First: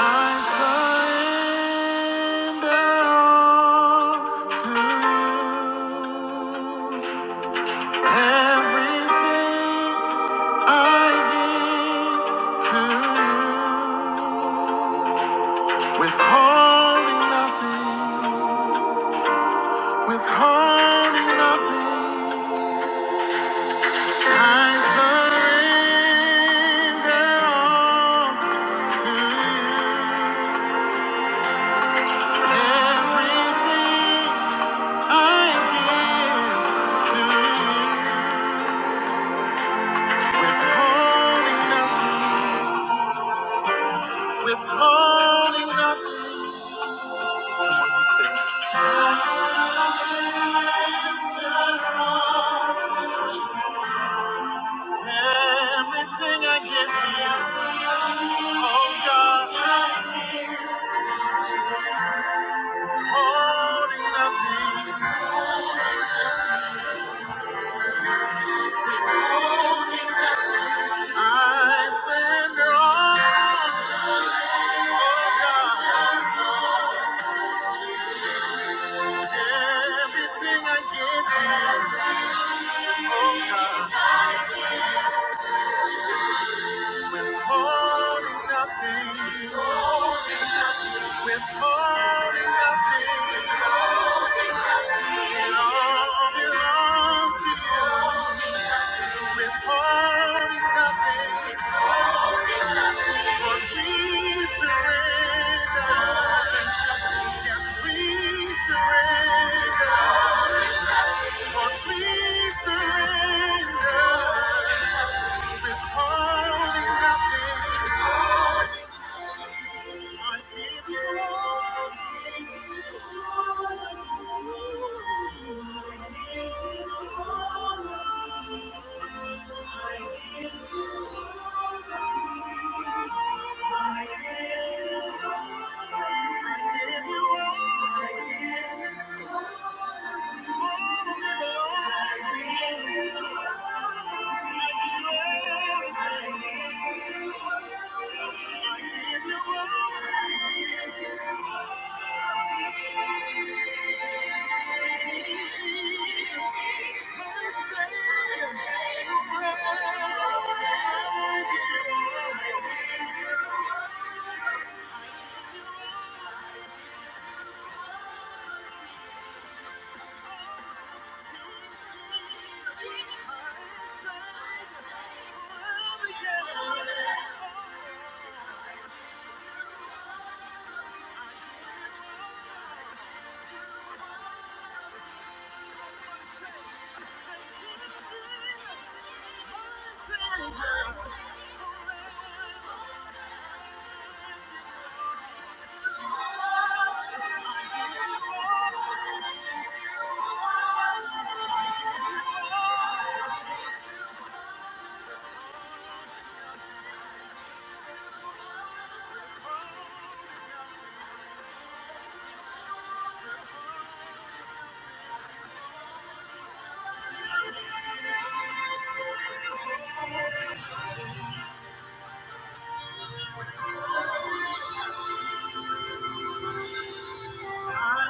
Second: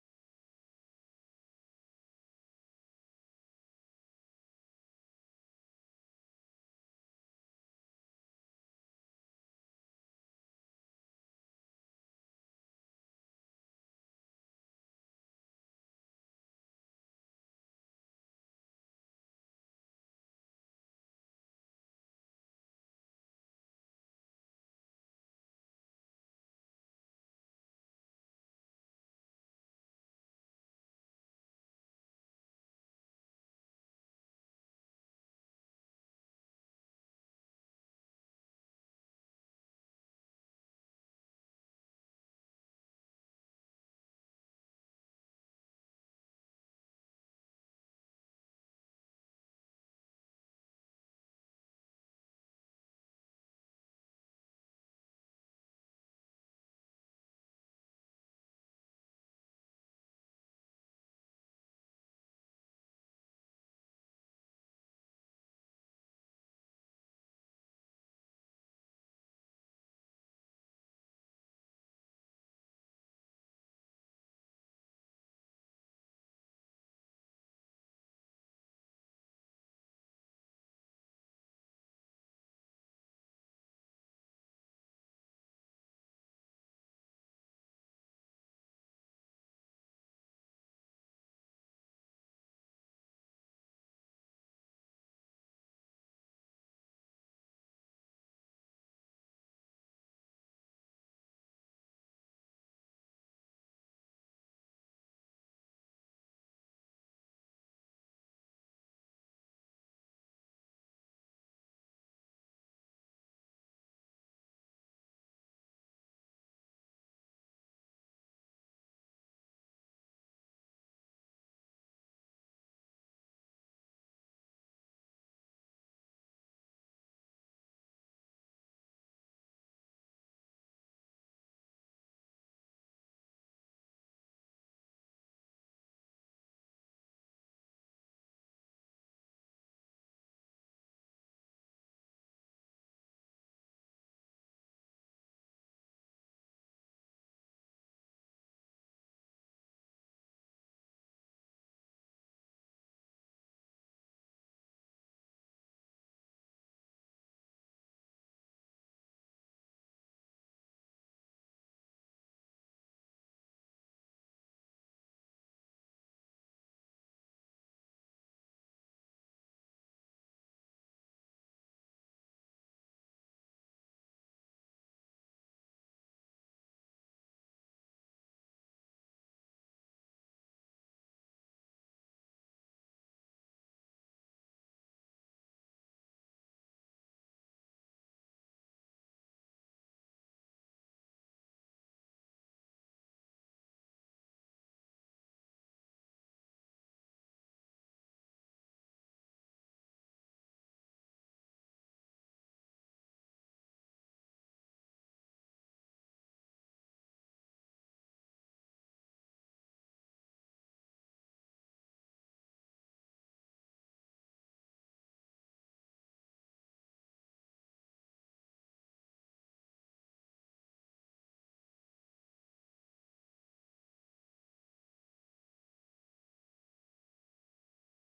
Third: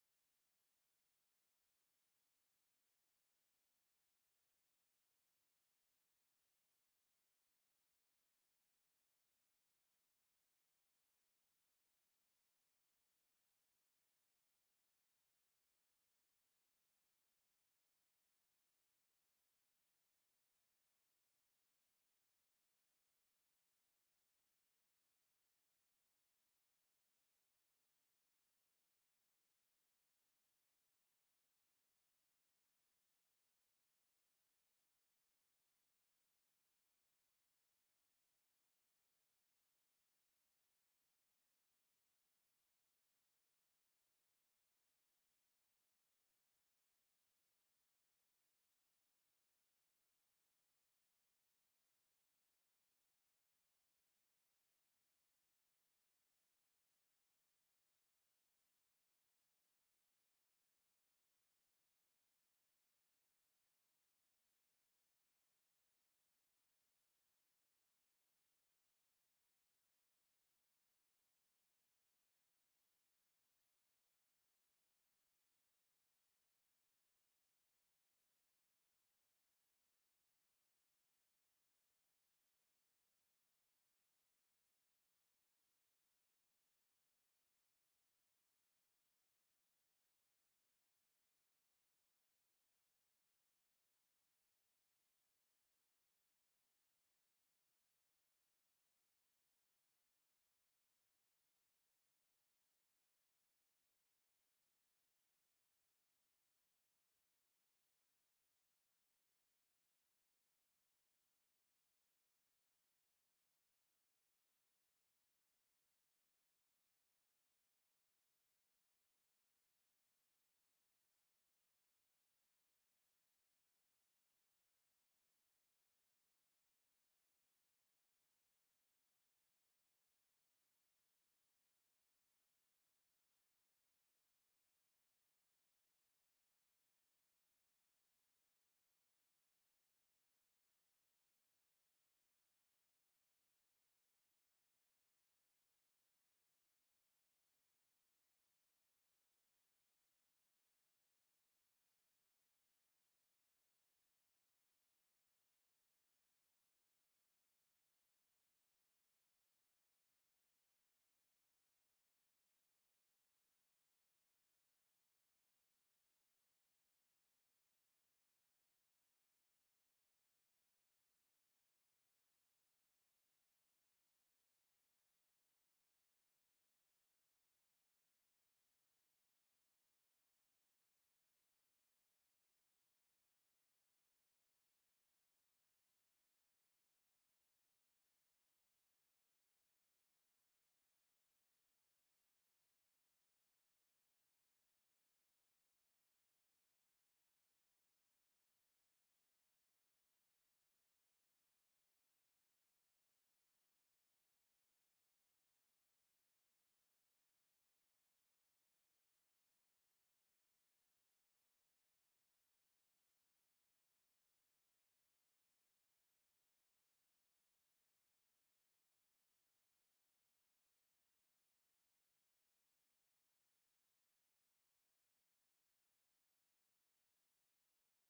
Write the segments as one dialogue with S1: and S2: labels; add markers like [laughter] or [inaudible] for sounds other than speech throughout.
S1: I surrender all to you. Everything I give to you. Withholding nothing, withholding nothing. I surrender all to you. Everything I give to you, withholding nothing, withholding nothing. Come on, you say. I surrender everything I give to you. Oh God, holding nothing. I surrender all. Oh God, everything I give to you. Oh God, holding nothing. Withholding nothing, it all belongs to you. Withholding nothing, but we surrender. Yes, we surrender. but we surrender. Withholding nothing, I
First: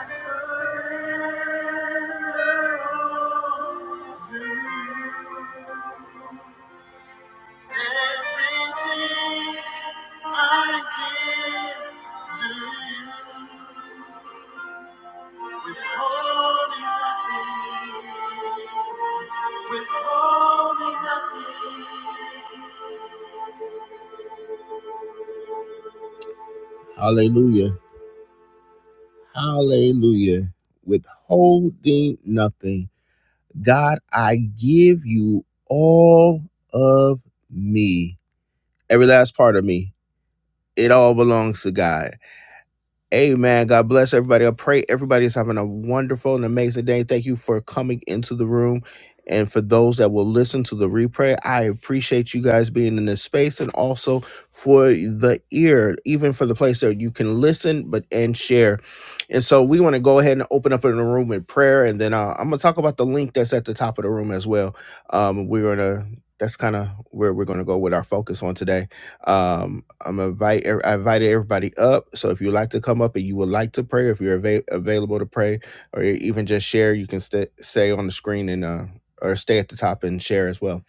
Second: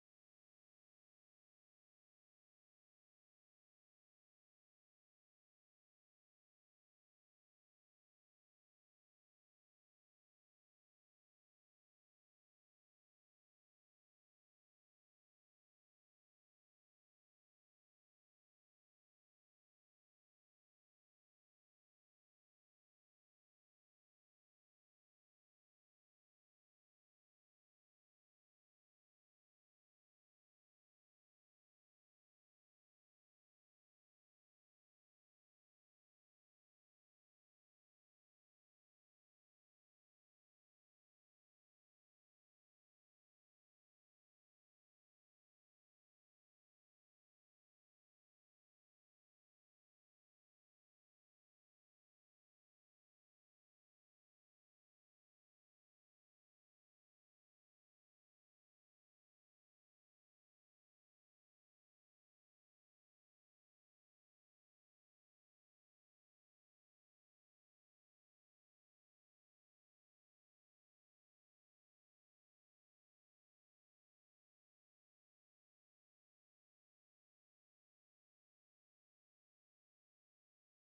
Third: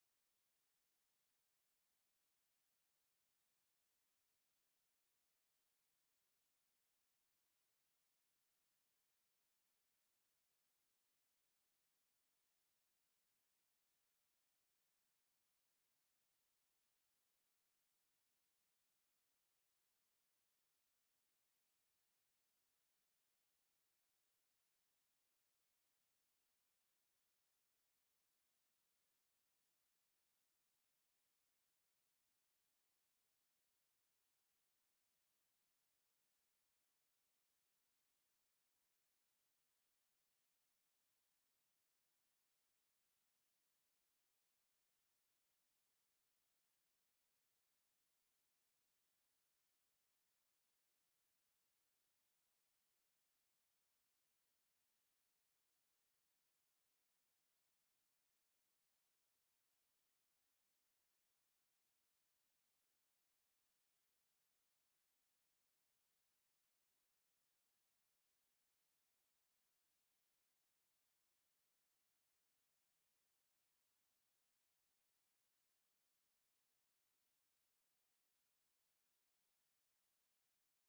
S1: surrender all to you. Everything I give to you, withholding nothing, withholding nothing. Hallelujah. Hallelujah. Withholding nothing. God, I give you all of me. Every last part of me. It all belongs to God. Amen. God bless everybody. I pray everybody is having a wonderful and amazing day. Thank you for coming into the room. And for those that will listen to the replay, I appreciate you guys being in this space and also for the ear, even for the place that you can listen but and share. And so we want to go ahead and open up in the room in prayer. And then uh, I'm going to talk about the link that's at the top of the room as well. Um, we're going to, that's kind of where we're going to go with our focus on today. Um, I'm invite I invited everybody up. So if you like to come up and you would like to pray, if you're ava- available to pray, or even just share, you can st- stay on the screen and uh, or stay at the top and share as well.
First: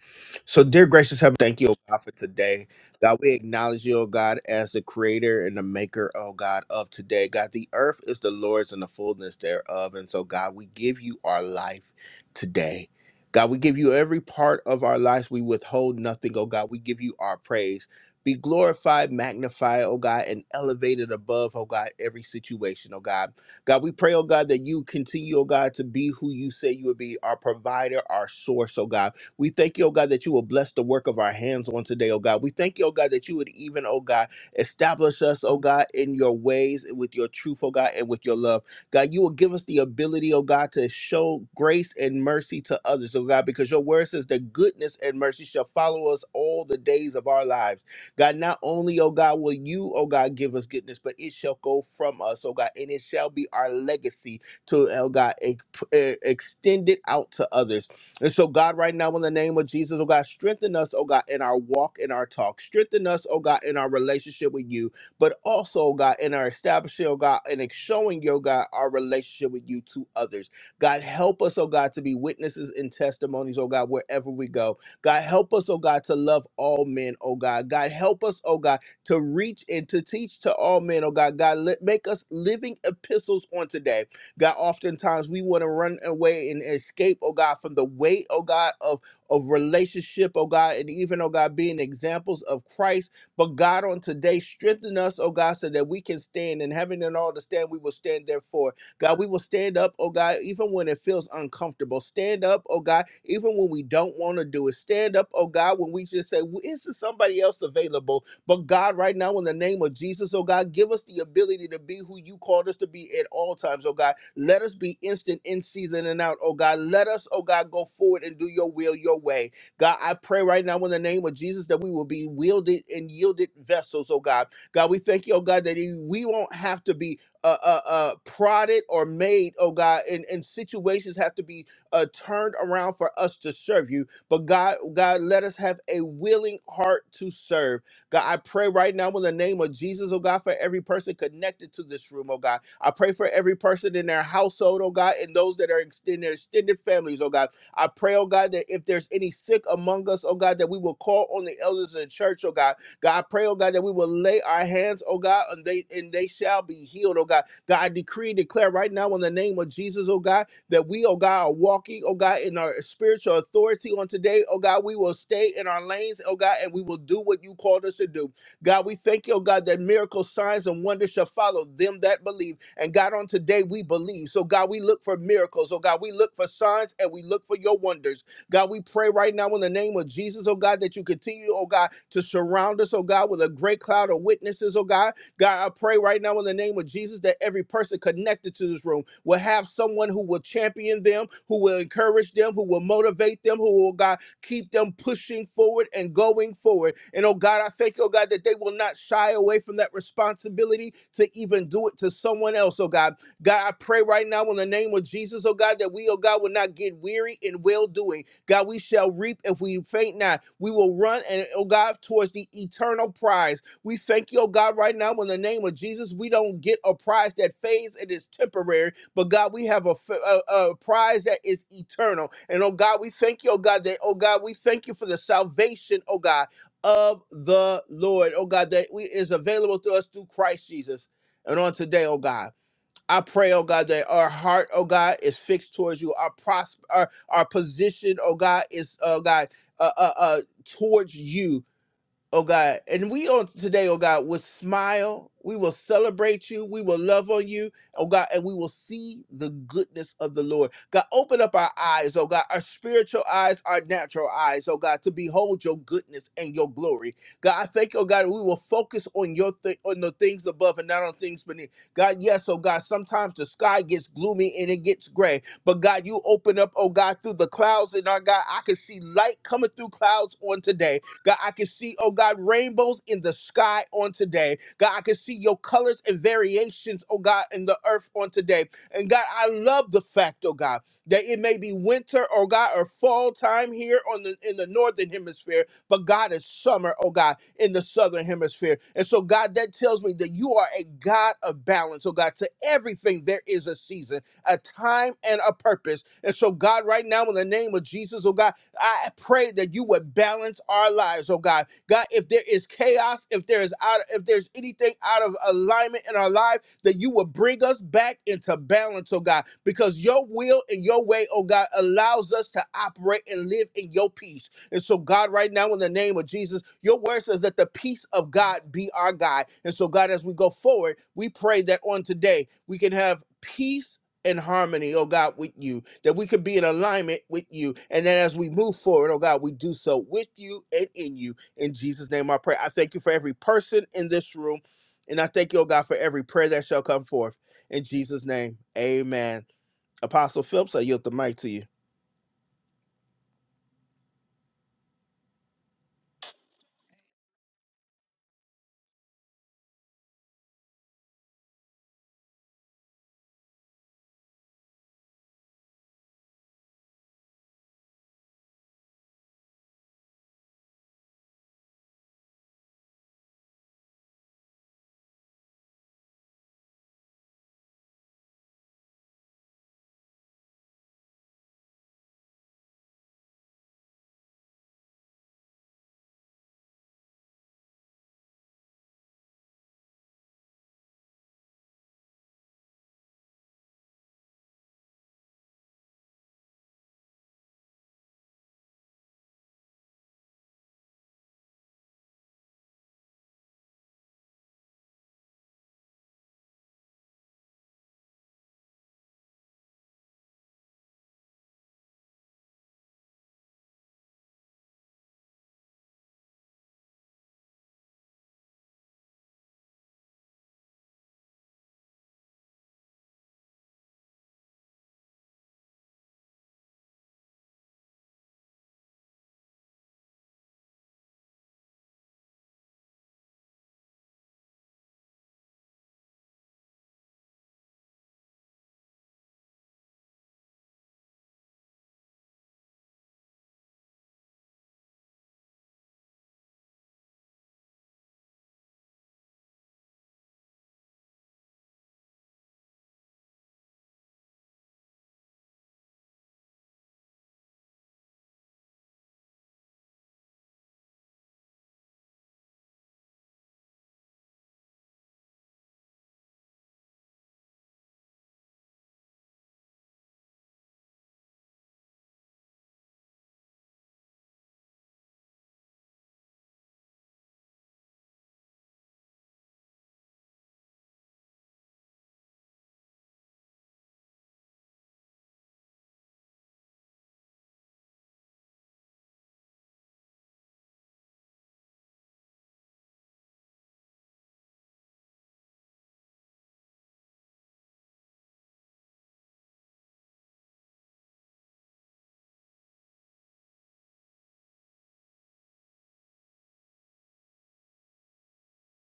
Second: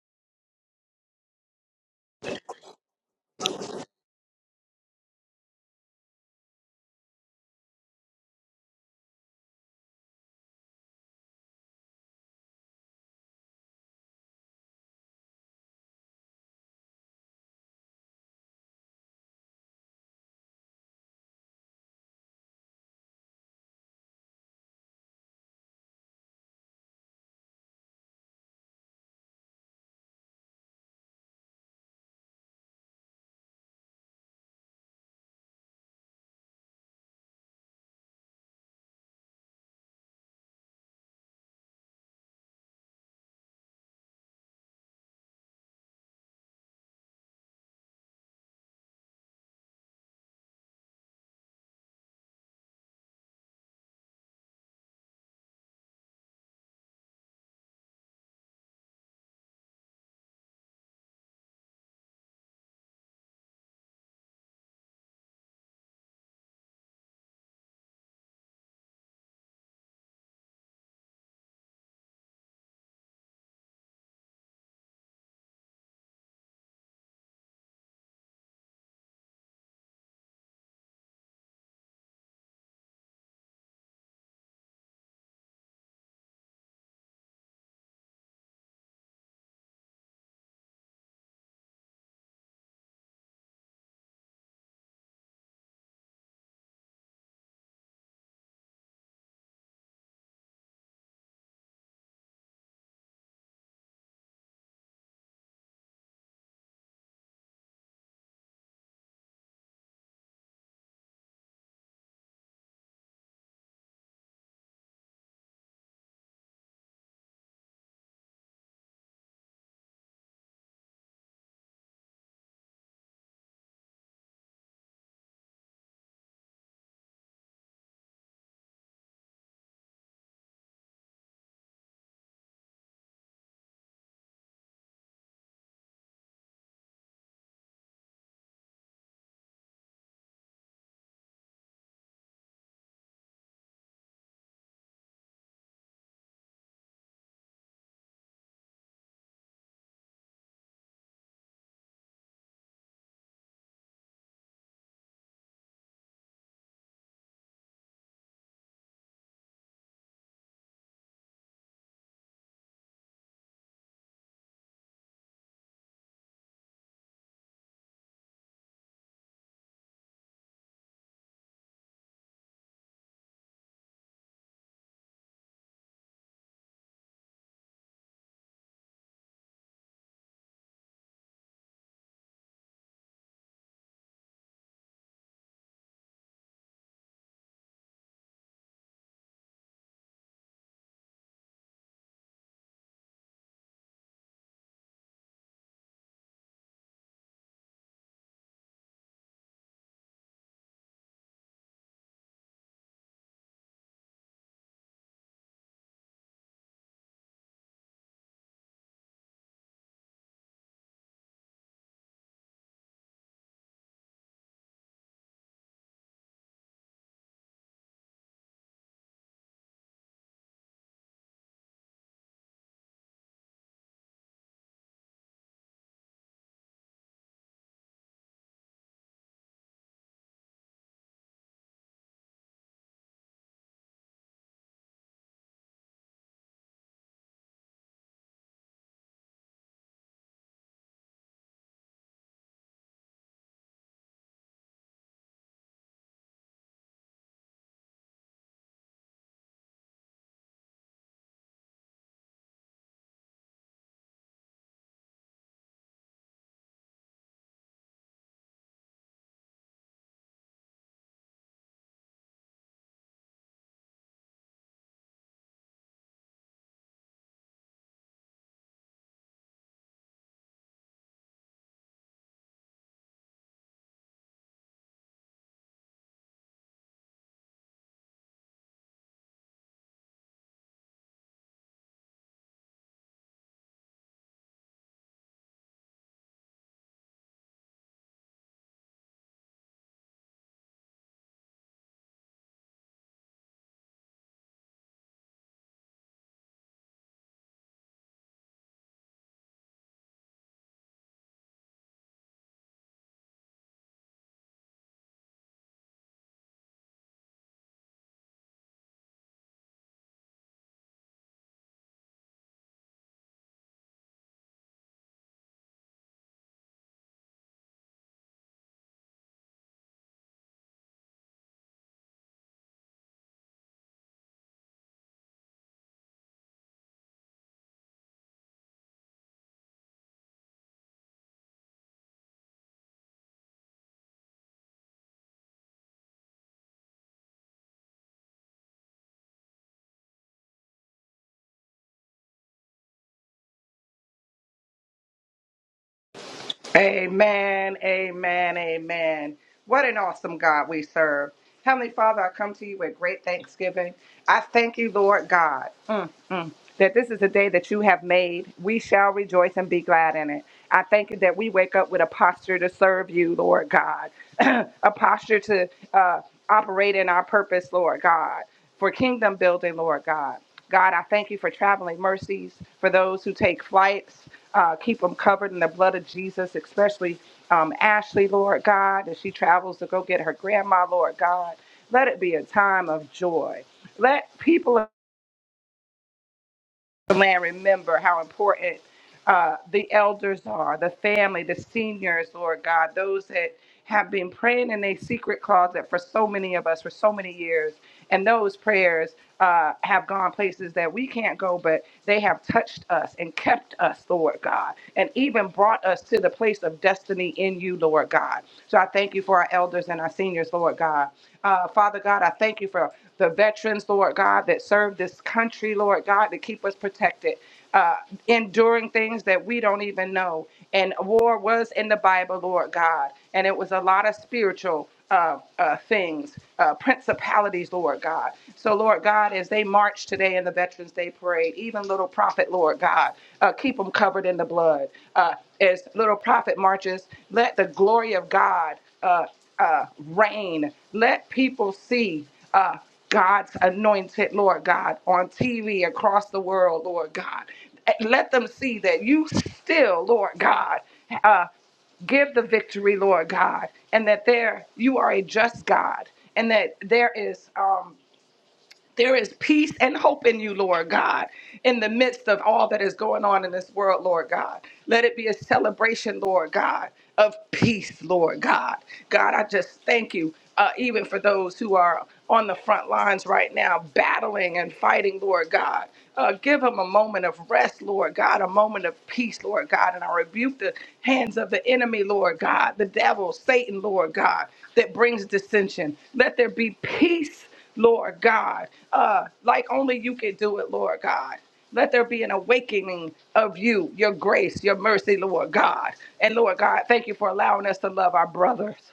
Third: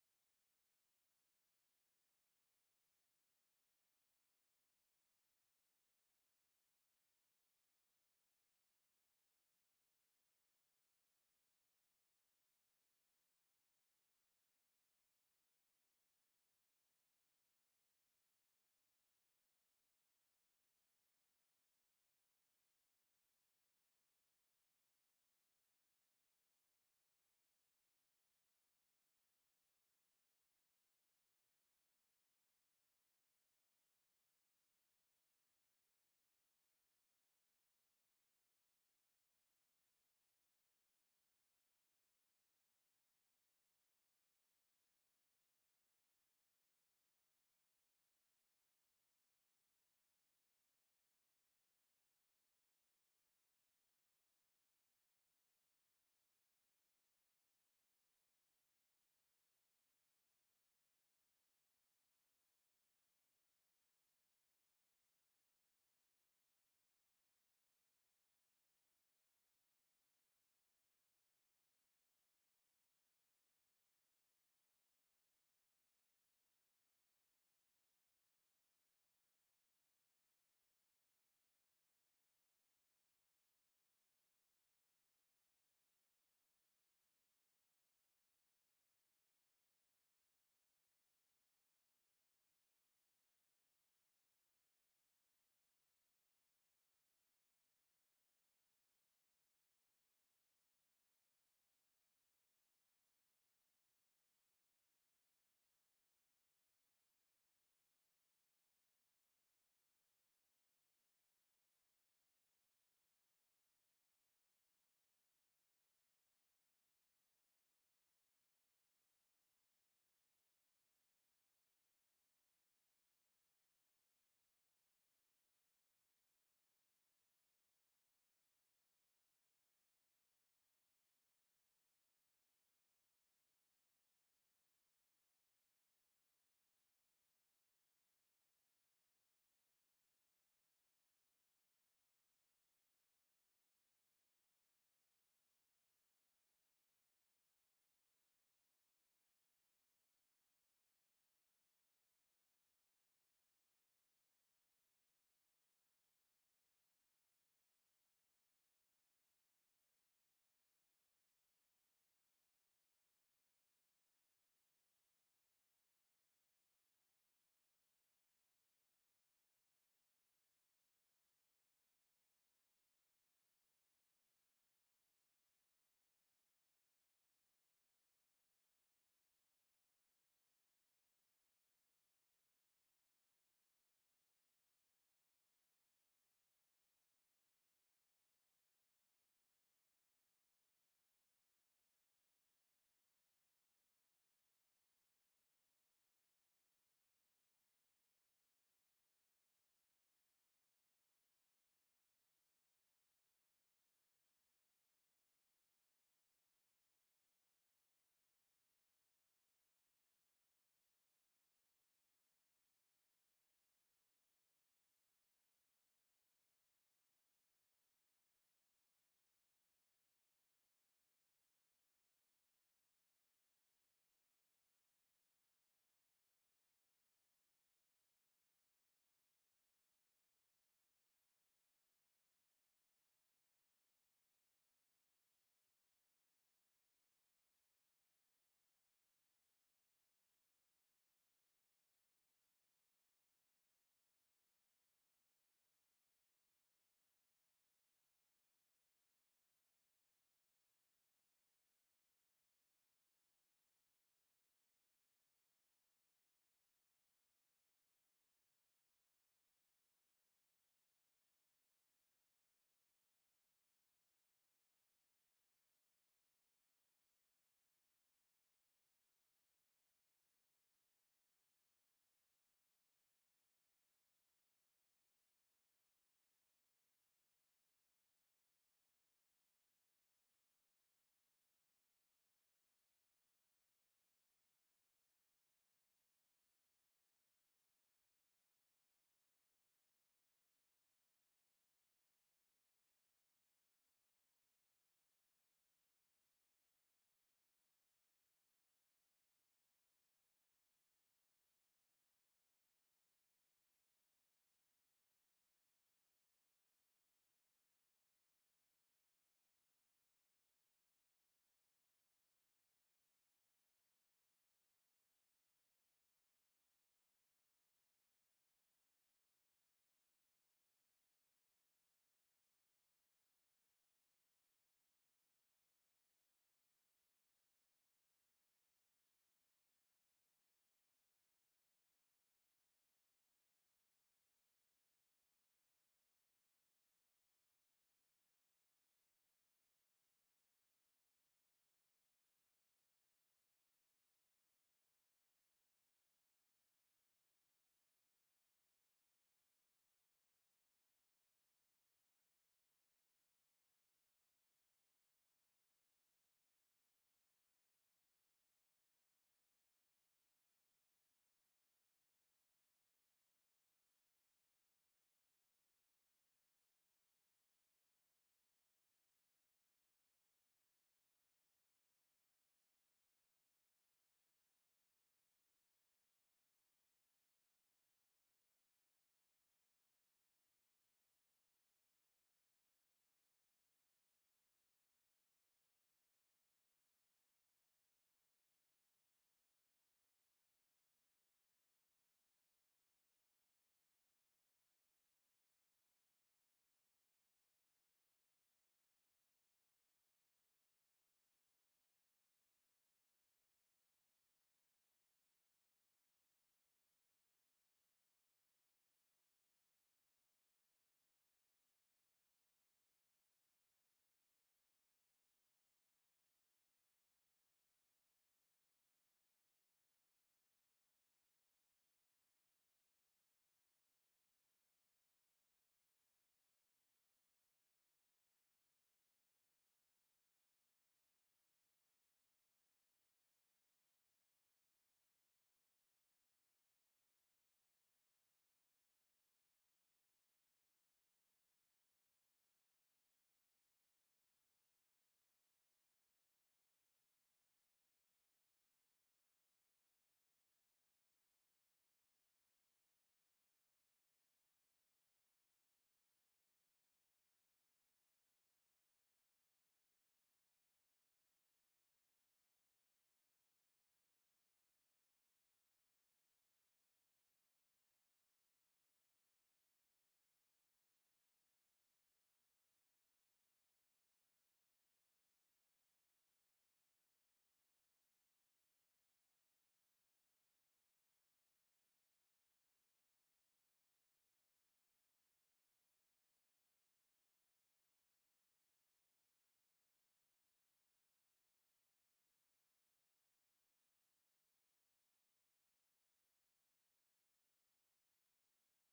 S1: So, dear gracious heaven, thank you, oh God, for today. God, we acknowledge you, oh God, as the creator and the maker, oh God, of today. God, the earth is the Lord's and the fullness thereof. And so, God, we give you our life today. God, we give you every part of our lives. We withhold nothing, oh God. We give you our praise. Be glorified, magnified, oh God, and elevated above, oh God, every situation, oh God. God, we pray, oh God, that you continue, oh God, to be who you say you would be, our provider, our source, oh God. We thank you, oh God, that you will bless the work of our hands on today, oh God. We thank you, oh God, that you would even, oh God, establish us, oh God, in your ways, and with your truth, oh God, and with your love. God, you will give us the ability, oh God, to show grace and mercy to others, oh God, because your word says that goodness and mercy shall follow us all the days of our lives. God, not only, oh God, will you, oh God, give us goodness, but it shall go from us, oh God, and it shall be our legacy to, oh God, ex- eh, extend it out to others. And so, God, right now, in the name of Jesus, oh God, strengthen us, oh God, in our walk and our talk. Strengthen us, oh God, in our relationship with you, but also, oh God, in our establishing, oh God, and ex- showing, oh God, our relationship with you to others. God, help us, oh God, to be witnesses and testimonies, oh God, wherever we go. God, help us, oh God, to love all men, oh God. God, help us, oh God, to reach and to teach to all men, oh God. God, let, make us living epistles on today. God, oftentimes we want to run away and escape, oh God, from the weight, oh God, of, of relationship, oh God, and even, oh God, being examples of Christ. But God, on today, strengthen us, oh God, so that we can stand in heaven and having done all to stand, we will stand therefore. God, we will stand up, oh God, even when it feels uncomfortable. Stand up, oh God, even when we don't want to do it. Stand up, oh God, when we just say, "Well, isn't somebody else available? But God, right now, in the name of Jesus, oh God, give us the ability to be who you called us to be at all times, oh God. Let us be instant in season and out, oh God. Let us, oh God, go forward and do your will, your way. God, I pray right now in the name of Jesus that we will be wielded and yielded vessels, oh God. God, we thank you, oh God, that we won't have to be uh, uh, uh, prodded or made, oh God, and, and situations have to be uh, turned around for us to serve you. But God, God, let us have a willing heart to serve. God, I pray right now in the name of Jesus, oh God, for every person connected to this room, oh God. I pray for every person in their household, oh God, and those that are ex- in their extended families, oh God. I pray, oh God, that if there's any sick among us, oh God, that we will call on the elders of the church, oh God, God, I pray, oh God, that we will lay our hands, oh God, and they and they shall be healed, oh God. God, I decree and declare right now in the name of Jesus, oh God, that we, oh God, are walking, oh God, in our spiritual authority on today, oh God. We will stay in our lanes, oh God, and we will do what you called us to do. God, we thank you, oh God, that miracles, signs, and wonders shall follow them that believe. And God, on today we believe. So God, we look for miracles. Oh God, we look for signs and we look for your wonders. God, we pray right now in the name of Jesus, oh God, that you continue, oh God, to surround us, oh God, with a great cloud of witnesses, oh God. God, I pray right now in the name of Jesus that every person connected to this room will have someone who will champion them, who will encourage them, who will motivate them, who will, oh God, keep them pushing forward and going forward. And oh God, I thank you, oh God, that they will not shy away from that responsibility to even do it to someone else, oh God. God, I pray right now in the name of Jesus, oh God, that we, oh God, will not get weary in well doing God, we shall reap if we faint not. We will run and oh God towards the eternal prize. We thank you, oh God, right now in the name of Jesus. We don't get a prize that fades and is temporary, but God, we have a a a prize that is eternal. And oh God, we thank you, oh God, that oh God, we thank you for the salvation, oh God, of the Lord, oh God, that we is available to us through Christ Jesus. And on today, oh God. I pray, oh God, that our heart, oh God, is fixed towards you. Our prosper, our, our position, oh God, is, oh God, uh, uh, uh, towards you oh God. And we on today, oh God, will smile. We will celebrate you. We will love on you, oh God, and we will see the goodness of the Lord. God, open up our eyes, oh God, our spiritual eyes, our natural eyes, oh God, to behold your goodness and your glory. God, I thank you, oh God, we will focus on your thi- on the things above and not on things beneath. God, yes, oh God, sometimes the sky gets gloomy and it gets gray. But God, you open up, oh God, through the clouds, and our God, I can see light coming through clouds on today. God, I can see, oh God, rainbows in the sky on today. God, I can see your colors and variations, oh God, in the earth on today. And God, I love the fact, oh God, that it may be winter, oh God, or fall time here on the in the northern hemisphere, but God is summer, oh God, in the southern hemisphere. And so, God, that tells me that you are a God of balance, oh God. To everything there is a season a time and a purpose. And so, God, right now, in the name of Jesus, oh God, I pray that you would balance our lives, oh God. God, if there is chaos, if there is out, if there's anything out of alignment in our life, that you would bring us back into balance, oh God, because your will and your way, oh God, allows us to operate and live in your peace. And so, God, right now, in the name of Jesus, your word says that the peace of God be our guide. And so, God, as we go forward, we pray that on today we can have peace in harmony, oh God, with you, that we could be in alignment with you. And then as we move forward, oh God, we do so with you and in you. In Jesus' name I pray. I thank you for every person in this room. And I thank you, oh God, for every prayer that shall come forth. In Jesus' name, amen. Apostle Phillips, I yield the mic to you.
S2: Amen, amen, amen. What an awesome God we serve. Heavenly Father, I come to you with great thanksgiving. I thank you, Lord God. Mm that this is a day that you have made. We shall rejoice and be glad in it. I thank you that we wake up with a posture to serve you, Lord God, [clears throat] a posture to uh, operate in our purpose, Lord God, for kingdom building, Lord God. God, I thank you for traveling mercies for those who take flights. Uh, keep them covered in the blood of Jesus, especially um, Ashley, Lord God, as she travels to go get her grandma, Lord God. Let it be a time of joy. Let people land remember how important uh, the elders are, the family, the seniors, Lord God, those that have been praying in a secret closet for so many of us for so many years. And those prayers uh, have gone places that we can't go, but they have touched us and kept us, Lord God, and even brought us to the place of destiny in you, Lord God. So I thank you for our elders and our seniors, Lord. Lord God. Uh, Father God, I thank you for the veterans, Lord God, that serve this country, Lord God, to keep us protected, uh, enduring things that we don't even know. And war was in the Bible, Lord God, and it was a lot of spiritual uh, uh, things, uh, principalities, Lord God. So, Lord God, as they march today in the Veterans Day Parade, even little prophet, Lord God, uh, keep them covered in the blood. Uh, as little prophet marches, let the glory of God. Uh, uh, reign. Let people see uh, God's anointed, Lord God, on TV across the world, Lord God. Let them see that you still, Lord God, uh, give the victory, Lord God, and that there you are a just God, and that there is. Um, there is peace and hope in you, Lord God, in the midst of all that is going on in this world, Lord God. Let it be a celebration, Lord God, of peace, Lord God. God, I just thank you, uh, even for those who are on the front lines right now, battling and fighting, Lord God. Uh, give them a moment of rest, Lord God, a moment of peace, Lord God. And I rebuke the hands of the enemy, Lord God, the devil, Satan, Lord God, that brings dissension. Let there be peace Lord God, uh, like only you can do it, Lord God. Let there be an awakening of you, your grace, your mercy, Lord God. And Lord God, thank you for allowing us to love our brothers.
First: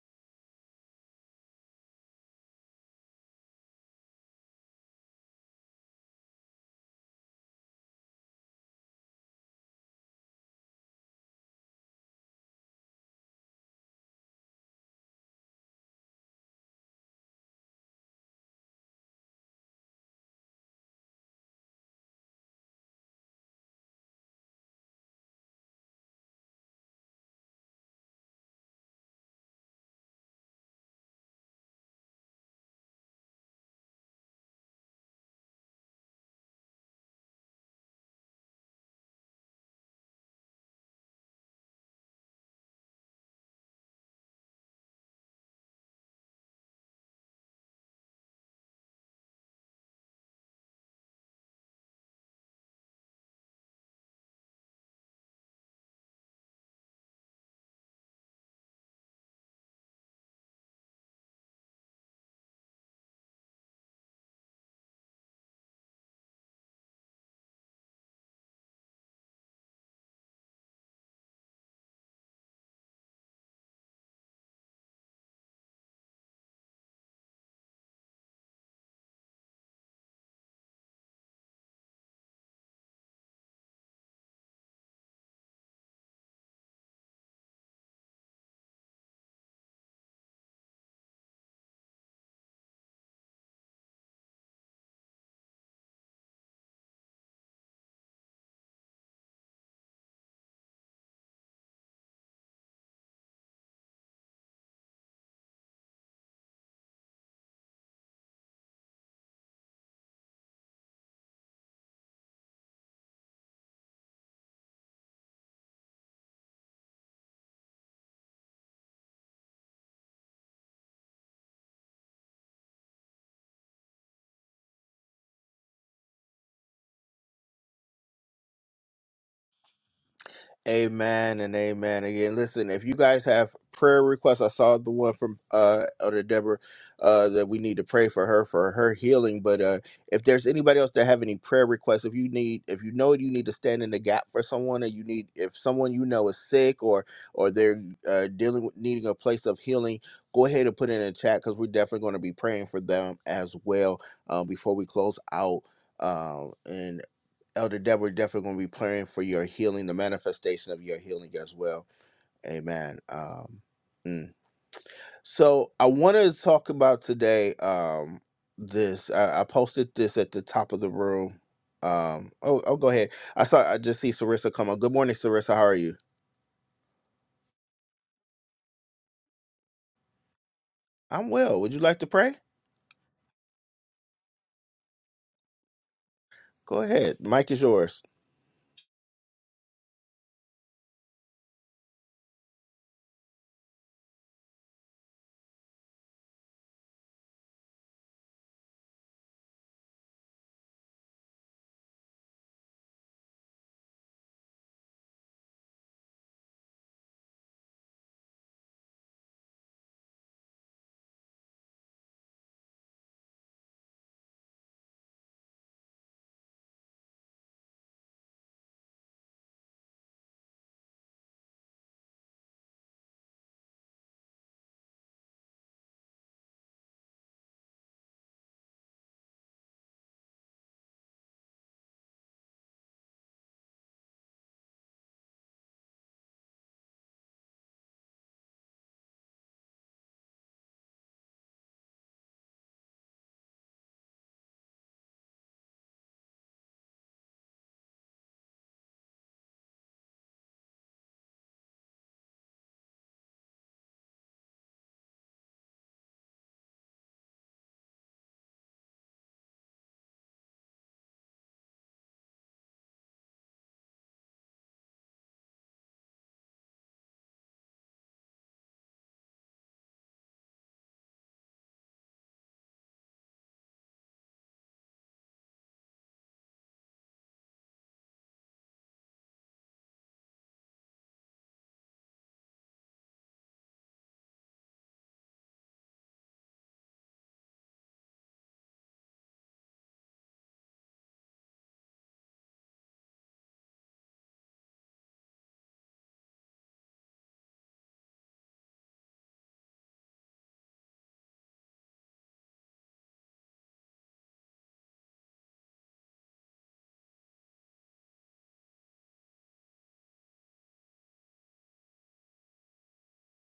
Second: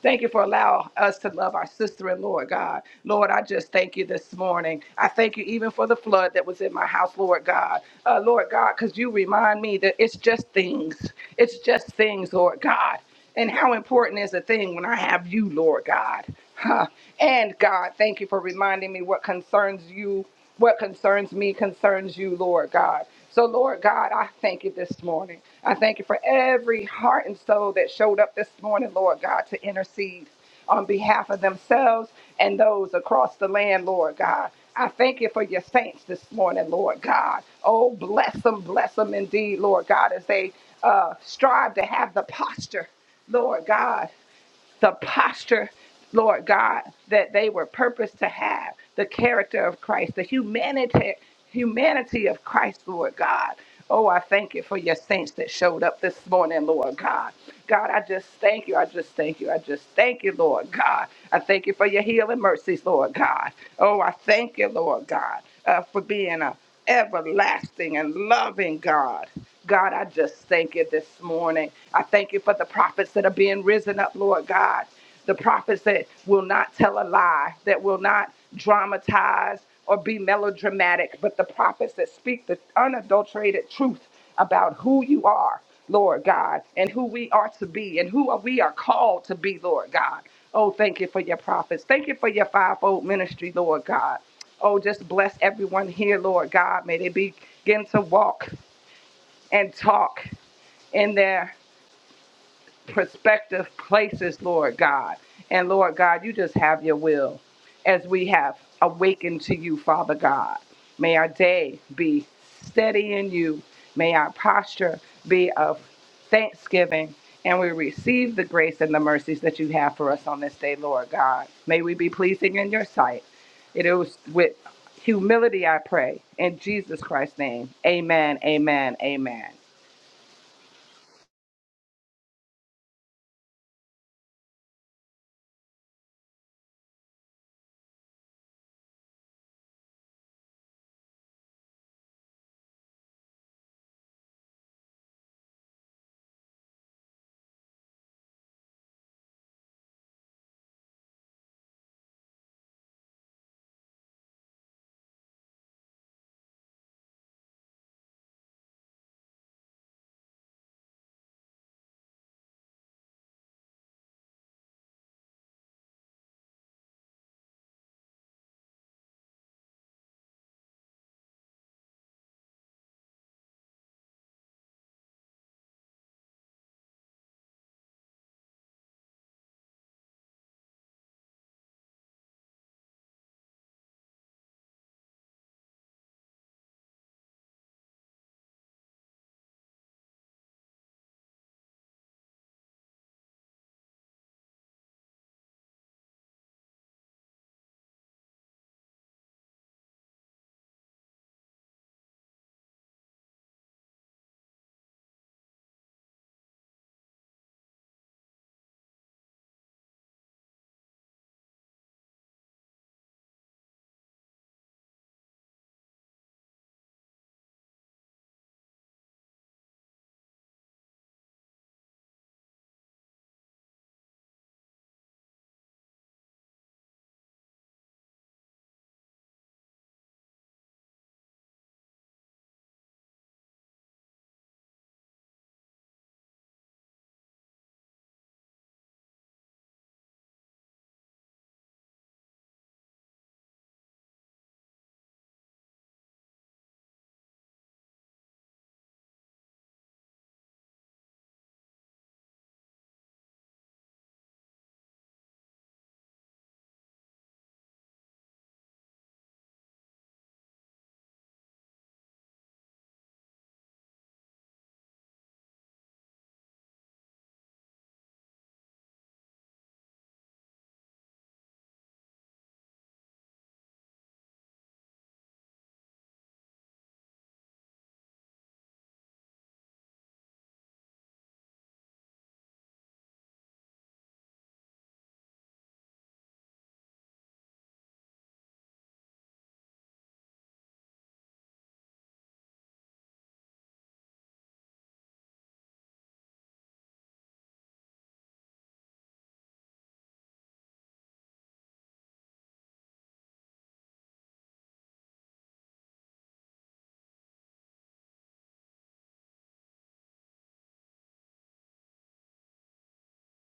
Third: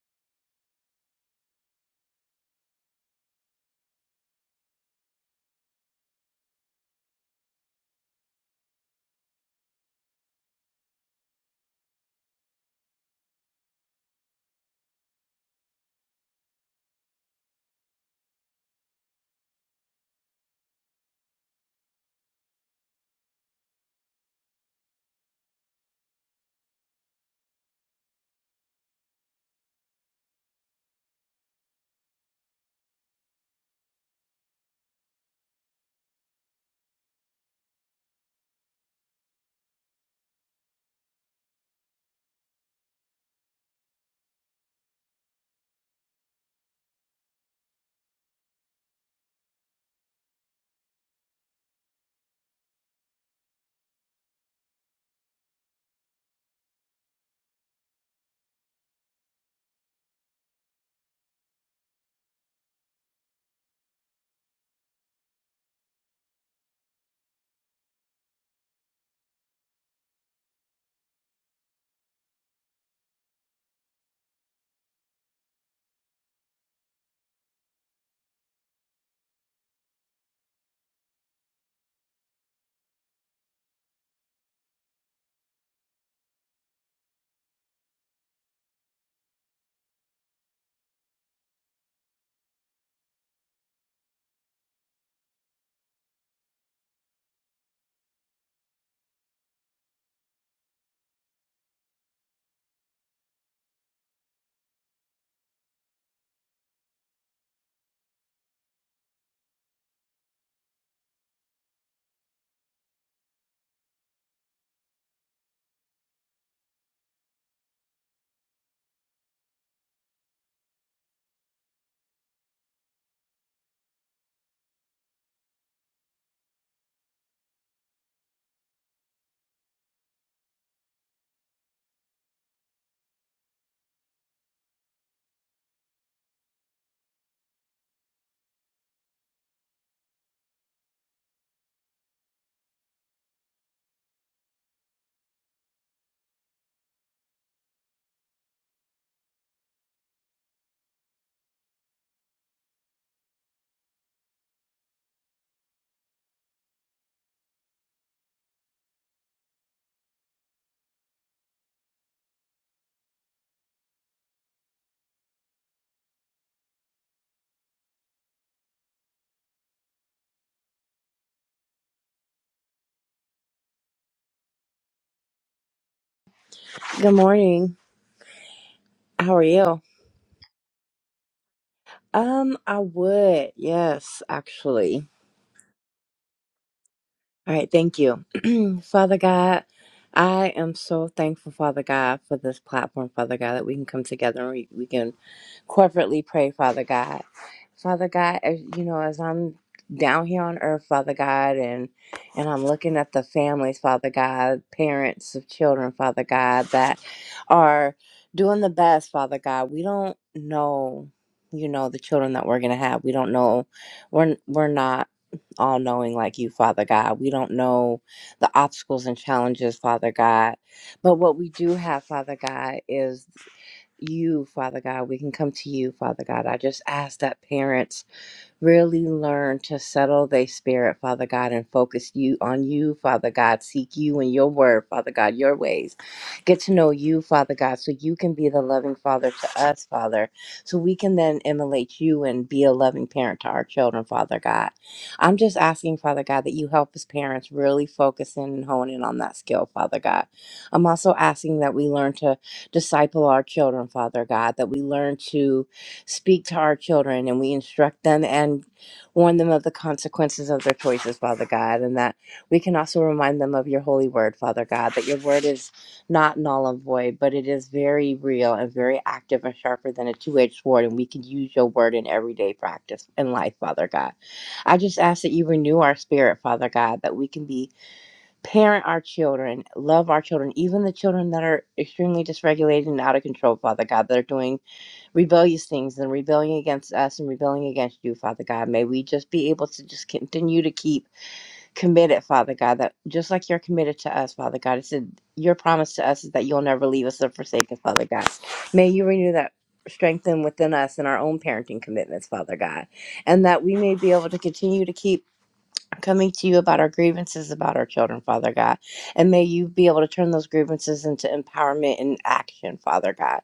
S2: Thank you for allowing us to love our sister and Lord God. Lord, I just thank you this morning. I thank you even for the flood that was in my house, Lord God. Uh, Lord God, because you remind me that it's just things. It's just things, Lord God. And how important is a thing when I have you, Lord God? Huh. And God, thank you for reminding me what concerns you, what concerns me concerns you, Lord God. So, Lord God, I thank you this morning. I thank you for every heart and soul that showed up this morning, Lord God, to intercede on behalf of themselves and those across the land, Lord God. I thank you for your saints this morning, Lord God. Oh, bless them, bless them indeed, Lord God, as they uh, strive to have the posture, Lord God the posture, Lord God, that they were purposed to have, the character of Christ, the humanity, humanity of Christ, Lord God. Oh, I thank you for your saints that showed up this morning, Lord God. God, I just thank you. I just thank you. I just thank you, Lord God. I thank you for your healing mercies, Lord God. Oh, I thank you, Lord God, uh, for being a everlasting and loving God. God, I just thank you this morning. I thank you for the prophets that are being risen up, Lord God. The prophets that will not tell a lie, that will not dramatize or be melodramatic, but the prophets that speak the unadulterated truth about who you are, Lord God, and who we are to be and who we are called to be, Lord God. Oh, thank you for your prophets. Thank you for your fivefold ministry, Lord God. Oh, just bless everyone here, Lord God. May they begin to walk and talk in there prospective places, Lord God. And Lord God, you just have your will as we have awakened to you, Father God. May our day be steady in you. May our posture be of thanksgiving. And we receive the grace and the mercies that you have for us on this day, Lord God. May we be pleasing in your sight. It is with humility I pray. In Jesus Christ's name, amen, amen, amen.
S1: Amen and amen. Again, listen, if you guys have prayer requests, I saw the one from uh Elder Deborah uh that we need to pray for her for her healing. But uh if there's anybody else that have any prayer requests, if you need if you know you need to stand in the gap for someone or you need if someone you know is sick or or they're uh dealing with needing a place of healing, go ahead and put it in the chat because we're definitely going to be praying for them as well um before we close out. Um and Elder Deborah, definitely going to be praying for your healing, the manifestation of your healing as well. Amen. Um, mm. So I wanted to talk about today um, this. I, I posted this at the top of the room. Um, oh, oh, go ahead. I saw. I just see Sarissa come on. Good morning, Sarissa. How are you?
S3: Good morning. How are you?
S1: I'm well. Would you like to pray?
S3: Um, I would. Yes, actually.
S1: Go ahead. Mike
S3: All
S1: is
S3: right, thank
S1: yours.
S3: you. [clears throat] Father God, I am so thankful, Father God, for this platform, Father God, that we can come together and we, we can corporately pray, Father God. Father God, as you know, as I'm down here on earth, Father God, and and I'm looking at the families, Father God, parents of children, Father God, that are doing the best, Father God. We don't know, you know, the children that we're gonna have. We don't know we're we're not all knowing like you, Father God. We don't know the obstacles and challenges, Father God. But what we do have, Father God, is you, Father God. We can come to you, Father God. I just ask that parents really learn to settle their spirit, Father God, and focus you on you, Father God. Seek you and your word, Father God, your ways. Get to know you, Father God, so you can be the loving Father to us, Father. So we can then emulate you and be a loving parent to our children, Father God. I'm just asking, Father God, that you help us parents really focus in and hone in on that skill, Father God. I'm also asking that we learn to disciple our children, Father God, that we learn to speak to our children and we instruct them and warn them of the consequences of their choices, Father God, and that we can also remind them of your holy word, Father God, that your word is not null and void, but it is very real and very active and sharper than a two edged sword, and we can use your word in everyday practice and life, Father God. I just ask that you renew our spirit, Father God, that we can be parent our children, love our children, even the children that are extremely dysregulated and out of control, Father God, that are doing rebellious things and rebelling against us and rebelling against you, Father God. May we just be able to just continue to keep committed, Father God, that just like you're committed to us, Father God, it's in- your promise to us is that you'll never leave us or forsake us, Father God. May you renew that strength within us in our own parenting commitments, Father God, and that we may be able to continue to keep coming to you about our grievances about our children, Father God. And may you be able to turn those grievances into empowerment and action, Father God.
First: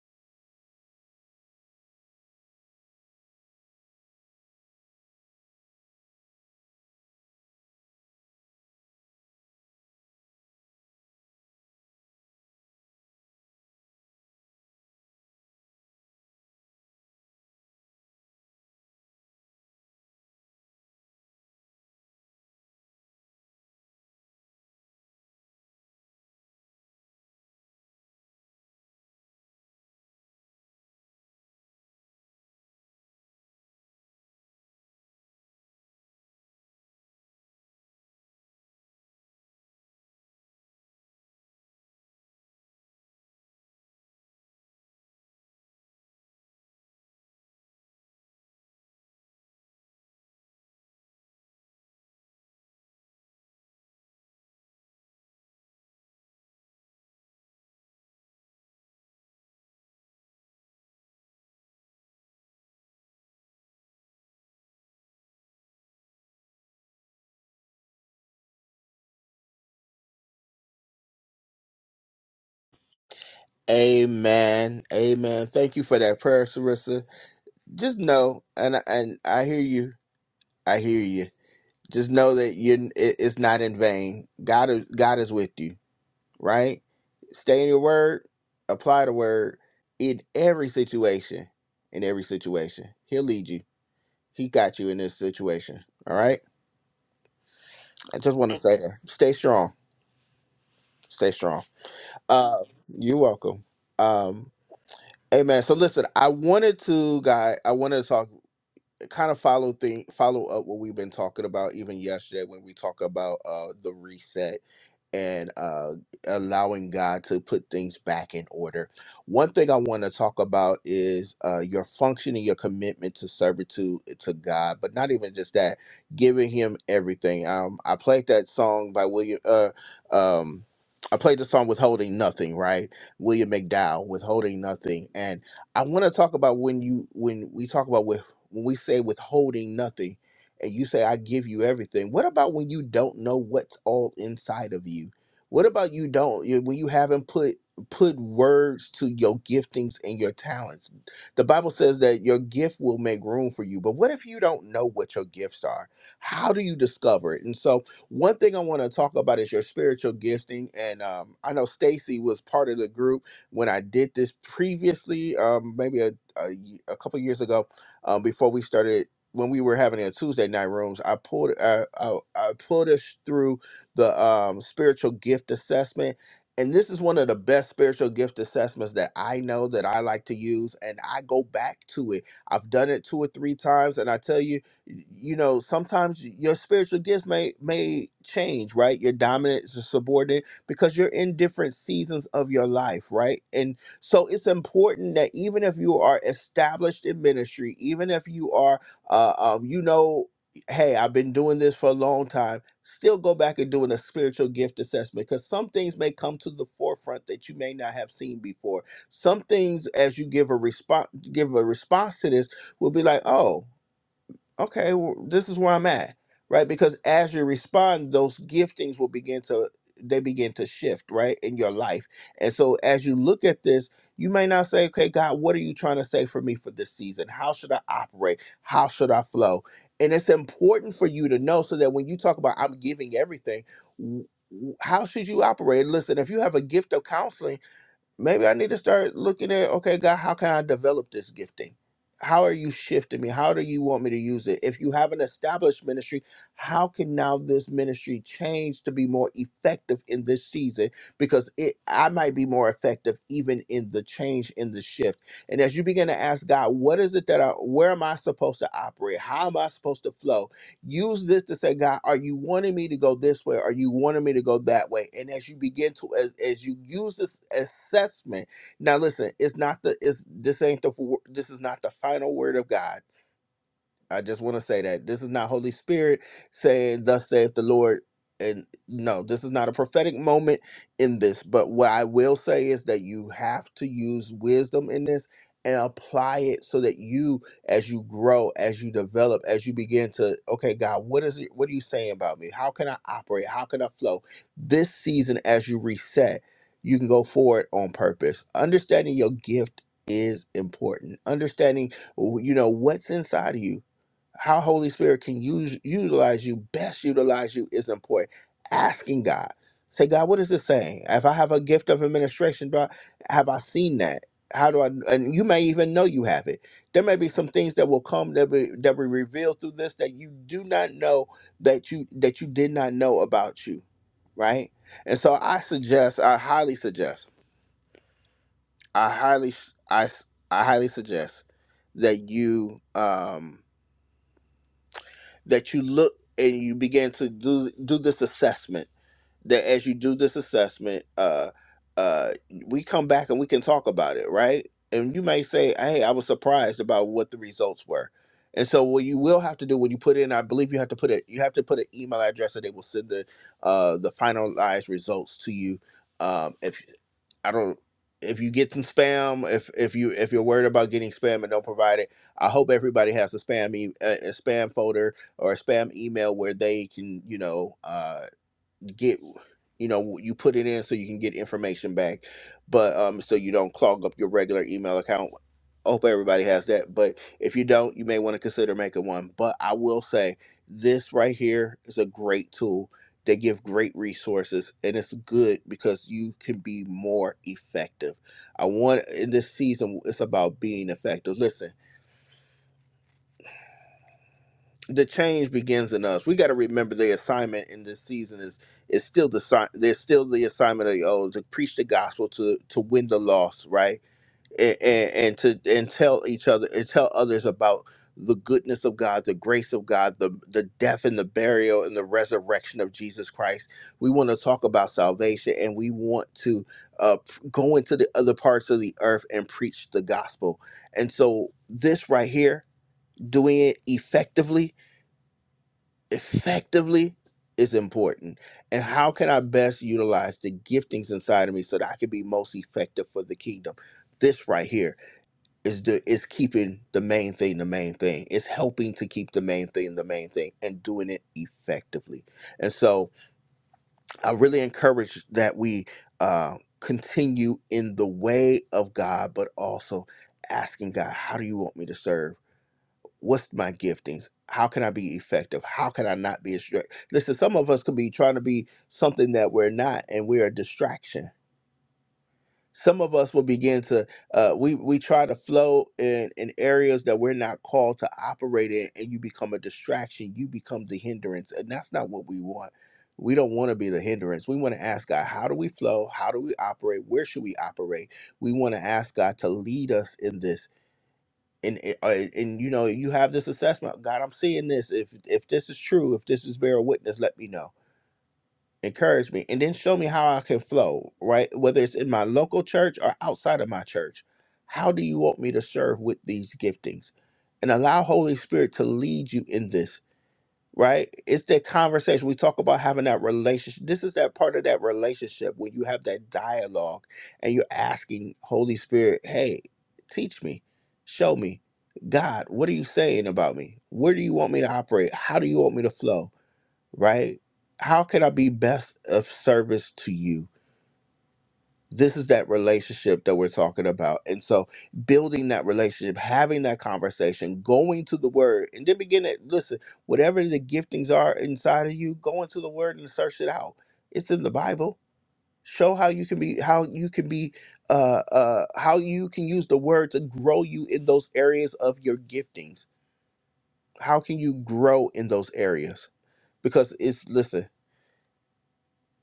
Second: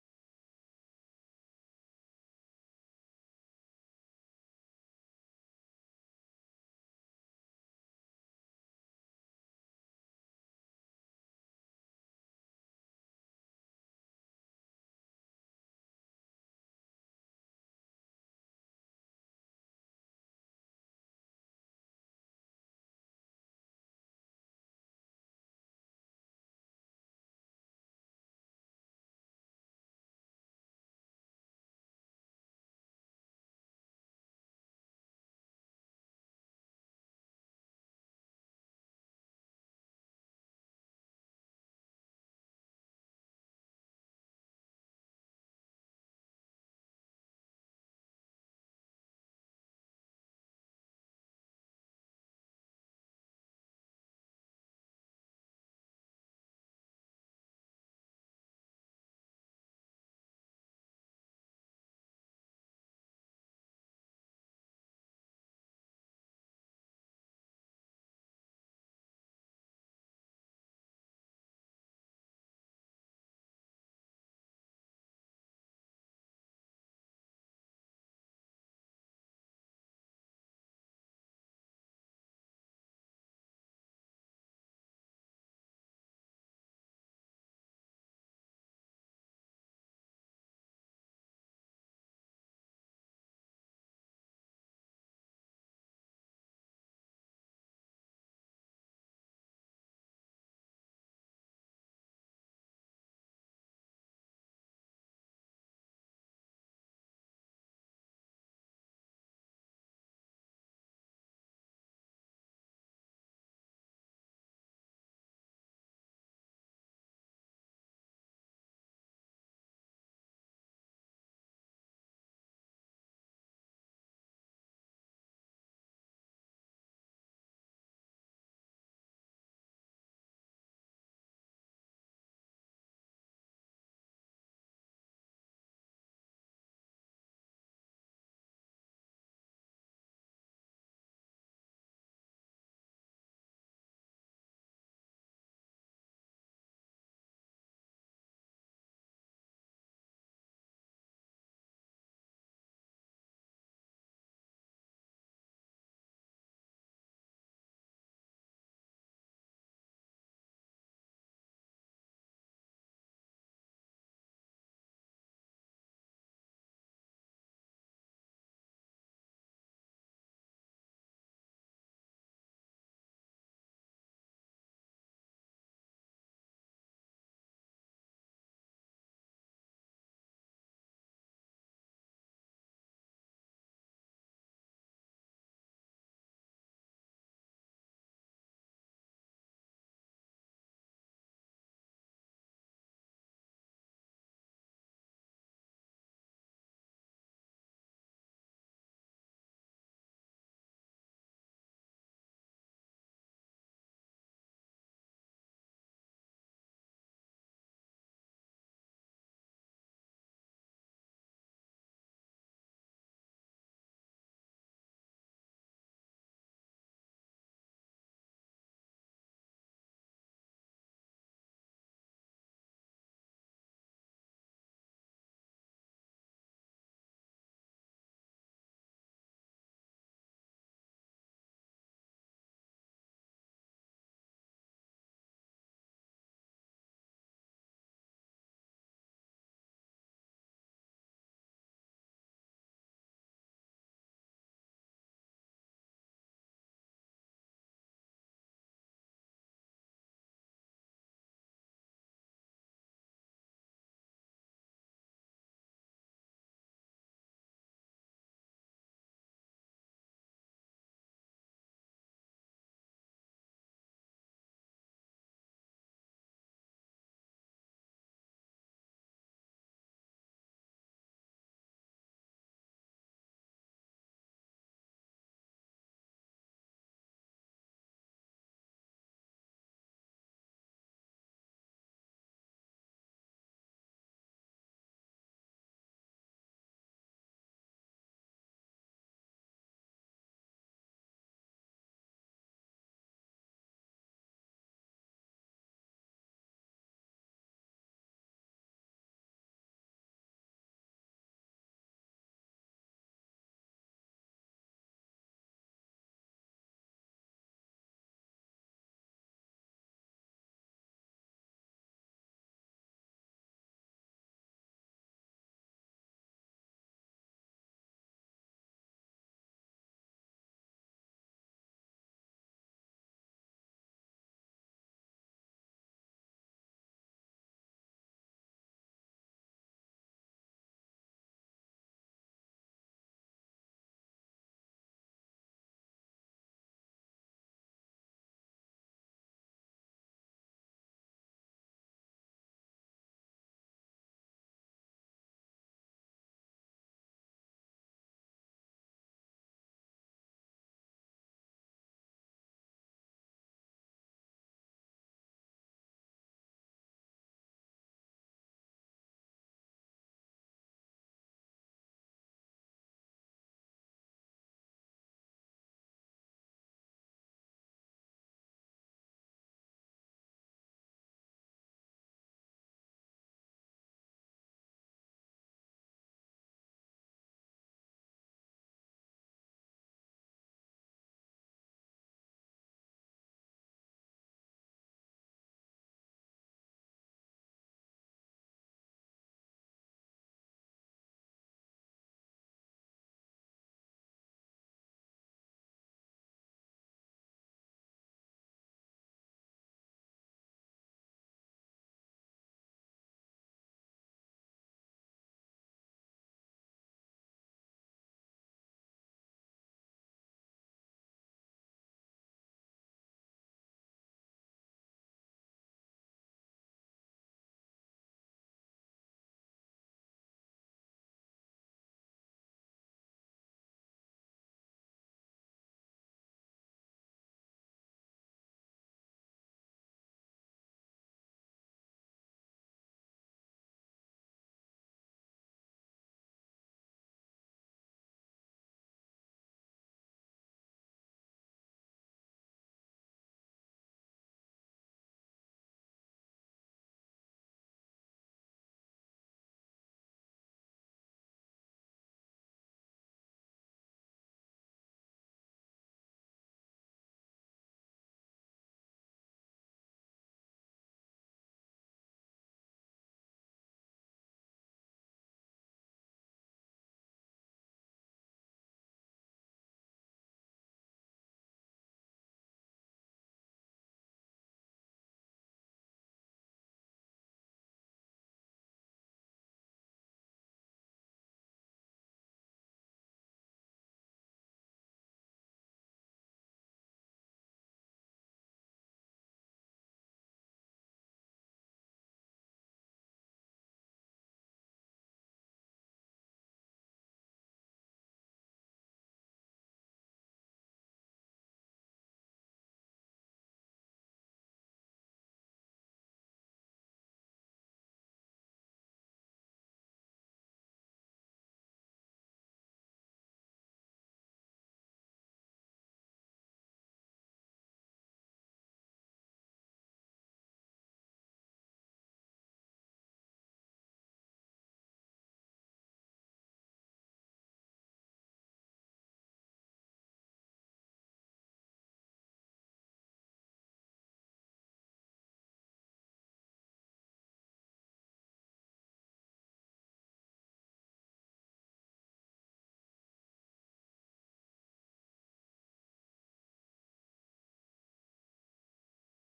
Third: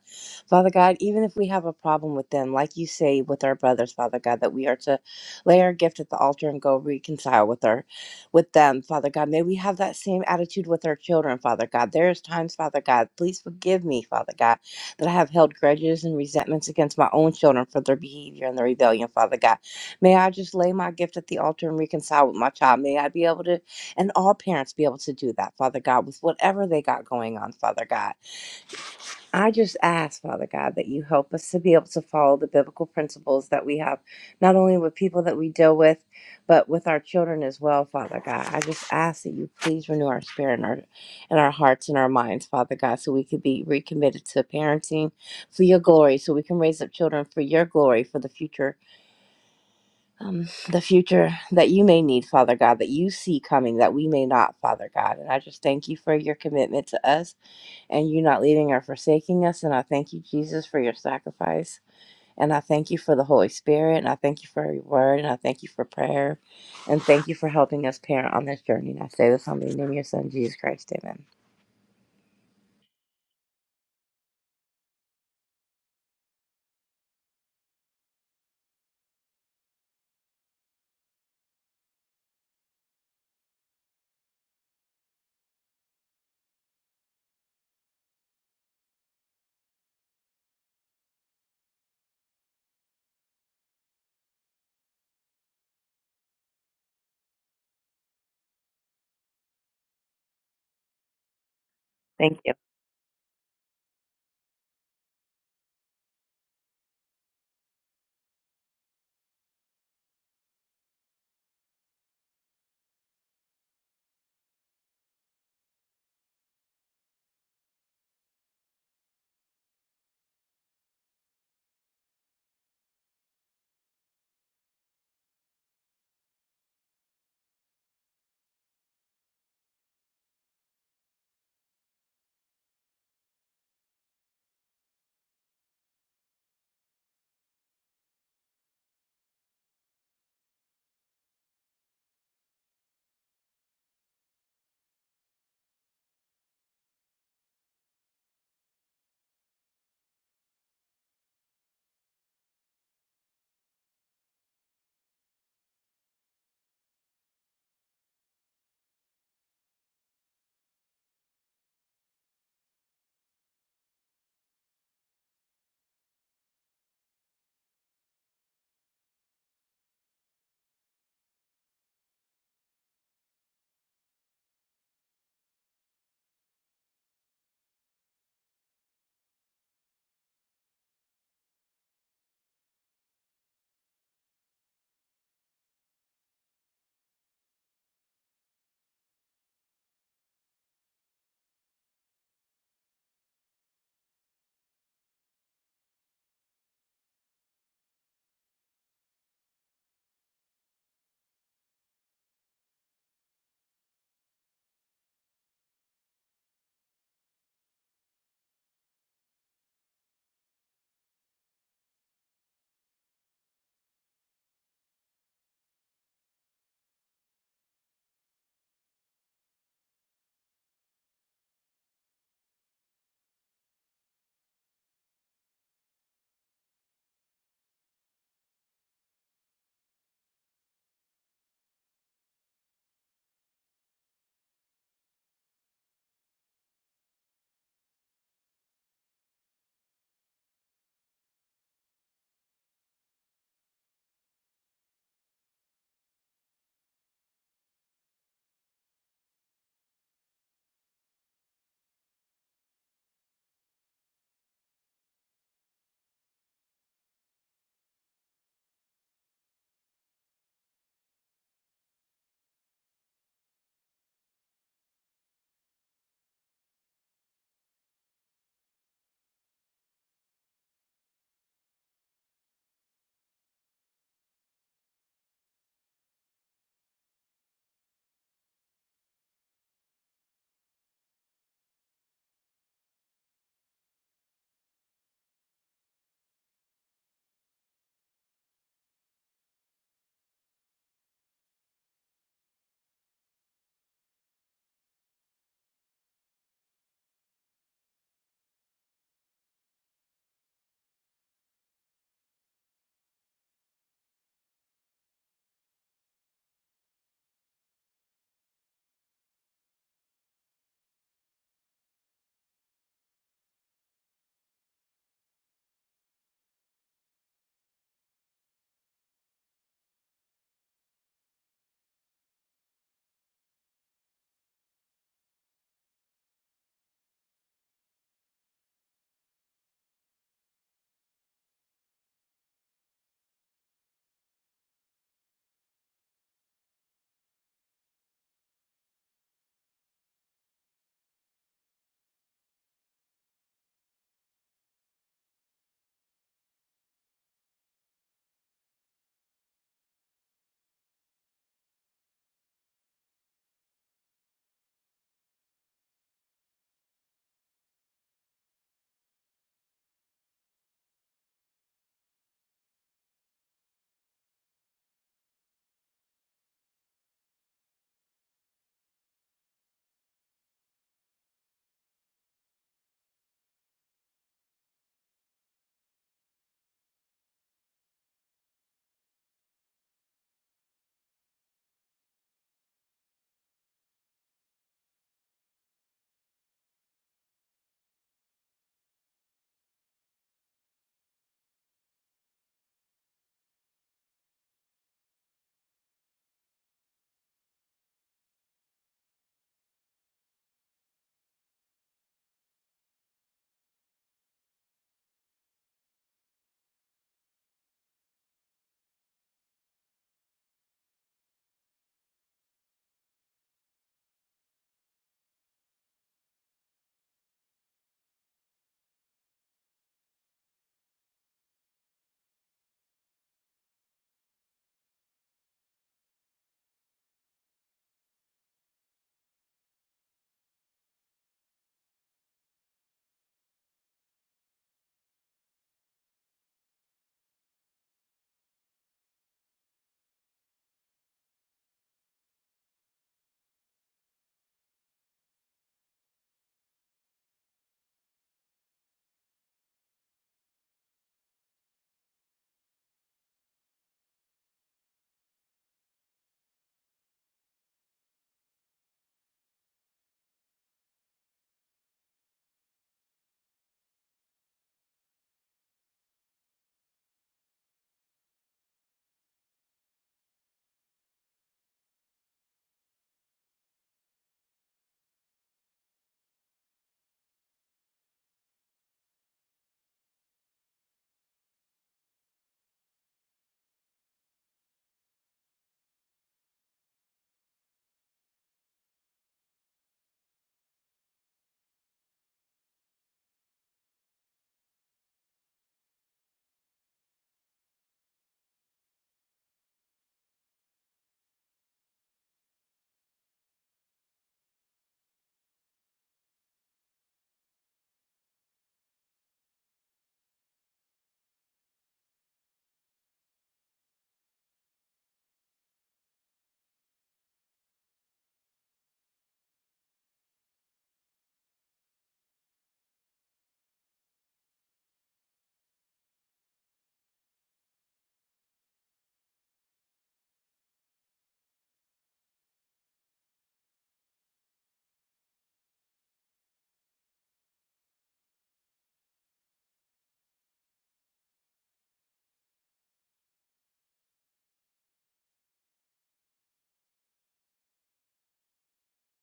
S3: Father God, even if we have a problem with them, like you say with our brothers, Father God, that we are to lay our gift at the altar and go reconcile with our with them, Father God. May we have that same attitude with our children, Father God. There is times, Father God, please forgive me, Father God, that I have held grudges and resentments against my own children for their behavior and their rebellion, Father God. May I just lay my gift at the altar and reconcile with my child. May I be able to, and all parents be able to do that, Father God, with whatever they got going on, Father God. I just ask, Father God, that you help us to be able to follow the biblical principles that we have, not only with people that we deal with, but with our children as well, Father God. I just ask that you please renew our spirit and our, and our hearts and our minds, Father God, so we could be recommitted to parenting for your glory, so we can raise up children for your glory, for the future um, the future that you may need, Father God, that you see coming, that we may not, Father God. And I just thank you for your commitment to us and you not leaving or forsaking us. And I thank you, Jesus, for your sacrifice. And I thank you for the Holy Spirit. And I thank you for your word. And I thank you for prayer. And thank you for helping us parent on this journey. And I say this humbly in the name of your Son, Jesus Christ. Amen.
S1: Amen. Amen. Thank you for that prayer, Sarissa. Just know, and and I hear you. I hear you just know that you are it's not in vain. God is God is with you, right? Stay in your word, apply the word in every situation. In every situation, He'll lead you. He got you in this situation. All right. I just want to say that. Stay strong. Stay strong.
S3: Thank you.
S1: Uh, you're welcome. Um, amen. So listen, I wanted to, guy. I wanted to talk, kind of follow thing, follow up what we've been talking about even yesterday when we talk about uh the reset and uh, allowing God to put things back in order. One thing I want to talk about is uh, your function and your commitment to servitude eh, to God, but not even just that, giving Him everything. Um, I played that song by William. Uh, um, I played the song "Withholding Nothing," right? William McDowell, "Withholding Nothing," and I want to talk about when you when we talk about with when we say withholding nothing and you say, I give you everything. What about when you don't know what's all inside of you? What about you don't you- when you haven't put put words to your giftings and your talents? The Bible says that your gift will make room for you, but what if you don't know what your gifts are? How do you discover it? And so, one thing I want to talk about is your spiritual gifting. And um, I know Stacy was part of the group when I did this previously, um, maybe a, a, ye- a couple years ago, um, before we started when we were having our Tuesday night rooms, I pulled I, I, I pulled us through the um, spiritual gift assessment, and this is one of the best spiritual gift assessments that I know that I like to use, and I go back to it. I've done it two or three times, and I tell you, y- you know, sometimes your spiritual gifts may may change, right? Your dominant, your subordinate, because you're in different seasons of your life, right? And so it's important that even if you are established in ministry, even if you are uh, um, you know, hey, I've been doing this for a long time. Still go back and doing a spiritual gift assessment because some things may come to the forefront that you may not have seen before. Some things, as you give a response, give a response to this, will be like, oh okay, well, this is where I'm at, right? Because as you respond, those giftings will begin to they begin to shift, right, in your life. And so as you look at this, you may not say, okay, God, what are you trying to say for me for this season? How should I operate? How should I flow? And it's important for you to know so that when you talk about I'm giving everything, w- w- how should you operate? Listen, if you have a gift of counseling, maybe I need to start looking at okay, God, how can I develop this gifting? How are you shifting me? How do you want me to use it? If you have an established ministry, how can now this ministry change to be more effective in this season? Because it I might be more effective even in the change in the shift. And as you begin to ask God, what is it that I where am I supposed to operate? How am I supposed to flow? Use this to say, God, are you wanting me to go this way? Are you wanting me to go that way? And as you begin to, as, as you use this assessment, now listen, it's not the, it's, this ain't the, this is not the final word of God I just want to say that this is not Holy Spirit saying, "Thus saith the Lord." And no, this is not a prophetic moment in this. But what I will say is that you have to use wisdom in this and apply it so that you, as you grow, as you develop, as you begin to, okay, God, what is it? What are you saying about me? How can I operate? How can I flow? This season, as you reset, you can go forward on purpose. Understanding your gift is important. Understanding, you know, what's inside of you how Holy Spirit can use utilize you, best utilize you is important. Asking God. Say, God, what is this saying? If I have a gift of administration, do I, have I seen that? How do I and you may even know you have it. There may be some things that will come that be that will revealed through this that you do not know that you that you did not know about you, right? And so I suggest, I highly suggest, I highly I I highly suggest that you um that you look and you begin to do do this assessment that as you do this assessment uh uh we come back and we can talk about it right and you may say hey i was surprised about what the results were and so what you will have to do when you put in i believe you have to put it you have to put an email address and they will send the uh the finalized results to you um if I don't if you get some spam if if you if you're worried about getting spam and don't provide it i hope everybody has a spam e- a, a spam folder or a spam email where they can you know uh get you know you put it in so you can get information back but um so you don't clog up your regular email account hope everybody has that but if you don't you may want to consider making one but i will say this right here is a great tool they give great resources and it's good because you can be more effective i want in this season it's about being effective listen the change begins in us. We got to remember the assignment in this season is is still the si- there's still the assignment of the old to preach the gospel to to win the lost, right? And, and and to and tell each other and tell others about the goodness of God, the grace of God, the the death and the burial and the resurrection of Jesus Christ. We want to talk about salvation and we want to uh, go into the other parts of the earth and preach the gospel. And so this right here, doing it effectively effectively is important and how can i best utilize the giftings inside of me so that i can be most effective for the kingdom this right here is the is keeping the main thing the main thing it's helping to keep the main thing the main thing and doing it effectively and so i really encourage that we uh continue in the way of god but also asking god how do you want me to serve what's my giftings how can i be effective how can i not be a distraction listen some of us could be trying to be something that we're not and we're a distraction some of us will begin to uh, we we try to flow in in areas that we're not called to operate in and you become a distraction you become the hindrance and that's not what we want we don't want to be the hindrance we want to ask god how do we flow how do we operate where should we operate we want to ask god to lead us in this and it- uh, and you know you have this assessment god i'm seeing this if if this is true if this is bear witness let me know encourage me and then show me how i can flow right whether it's in my local church or outside of my church how do you want me to serve with these giftings and allow holy spirit to lead you in this right? It's that conversation. We talk about having that relationship. This is that part of that relationship when you have that dialogue and you're asking Holy Spirit, hey, teach me, show me. God, what are you saying about me? Where do you want me to operate? How do you want me to flow? Right? How can I be best of service to you? this is that relationship that we're talking about. And so building that relationship, having that conversation, going to the word, and then begin to listen, whatever the giftings are inside of you, go into the word and search it out. It's in the Bible. Show how you can be how you can be uh uh how you can use the word to grow you in those areas of your giftings. How can you grow in those areas? Because it's listen,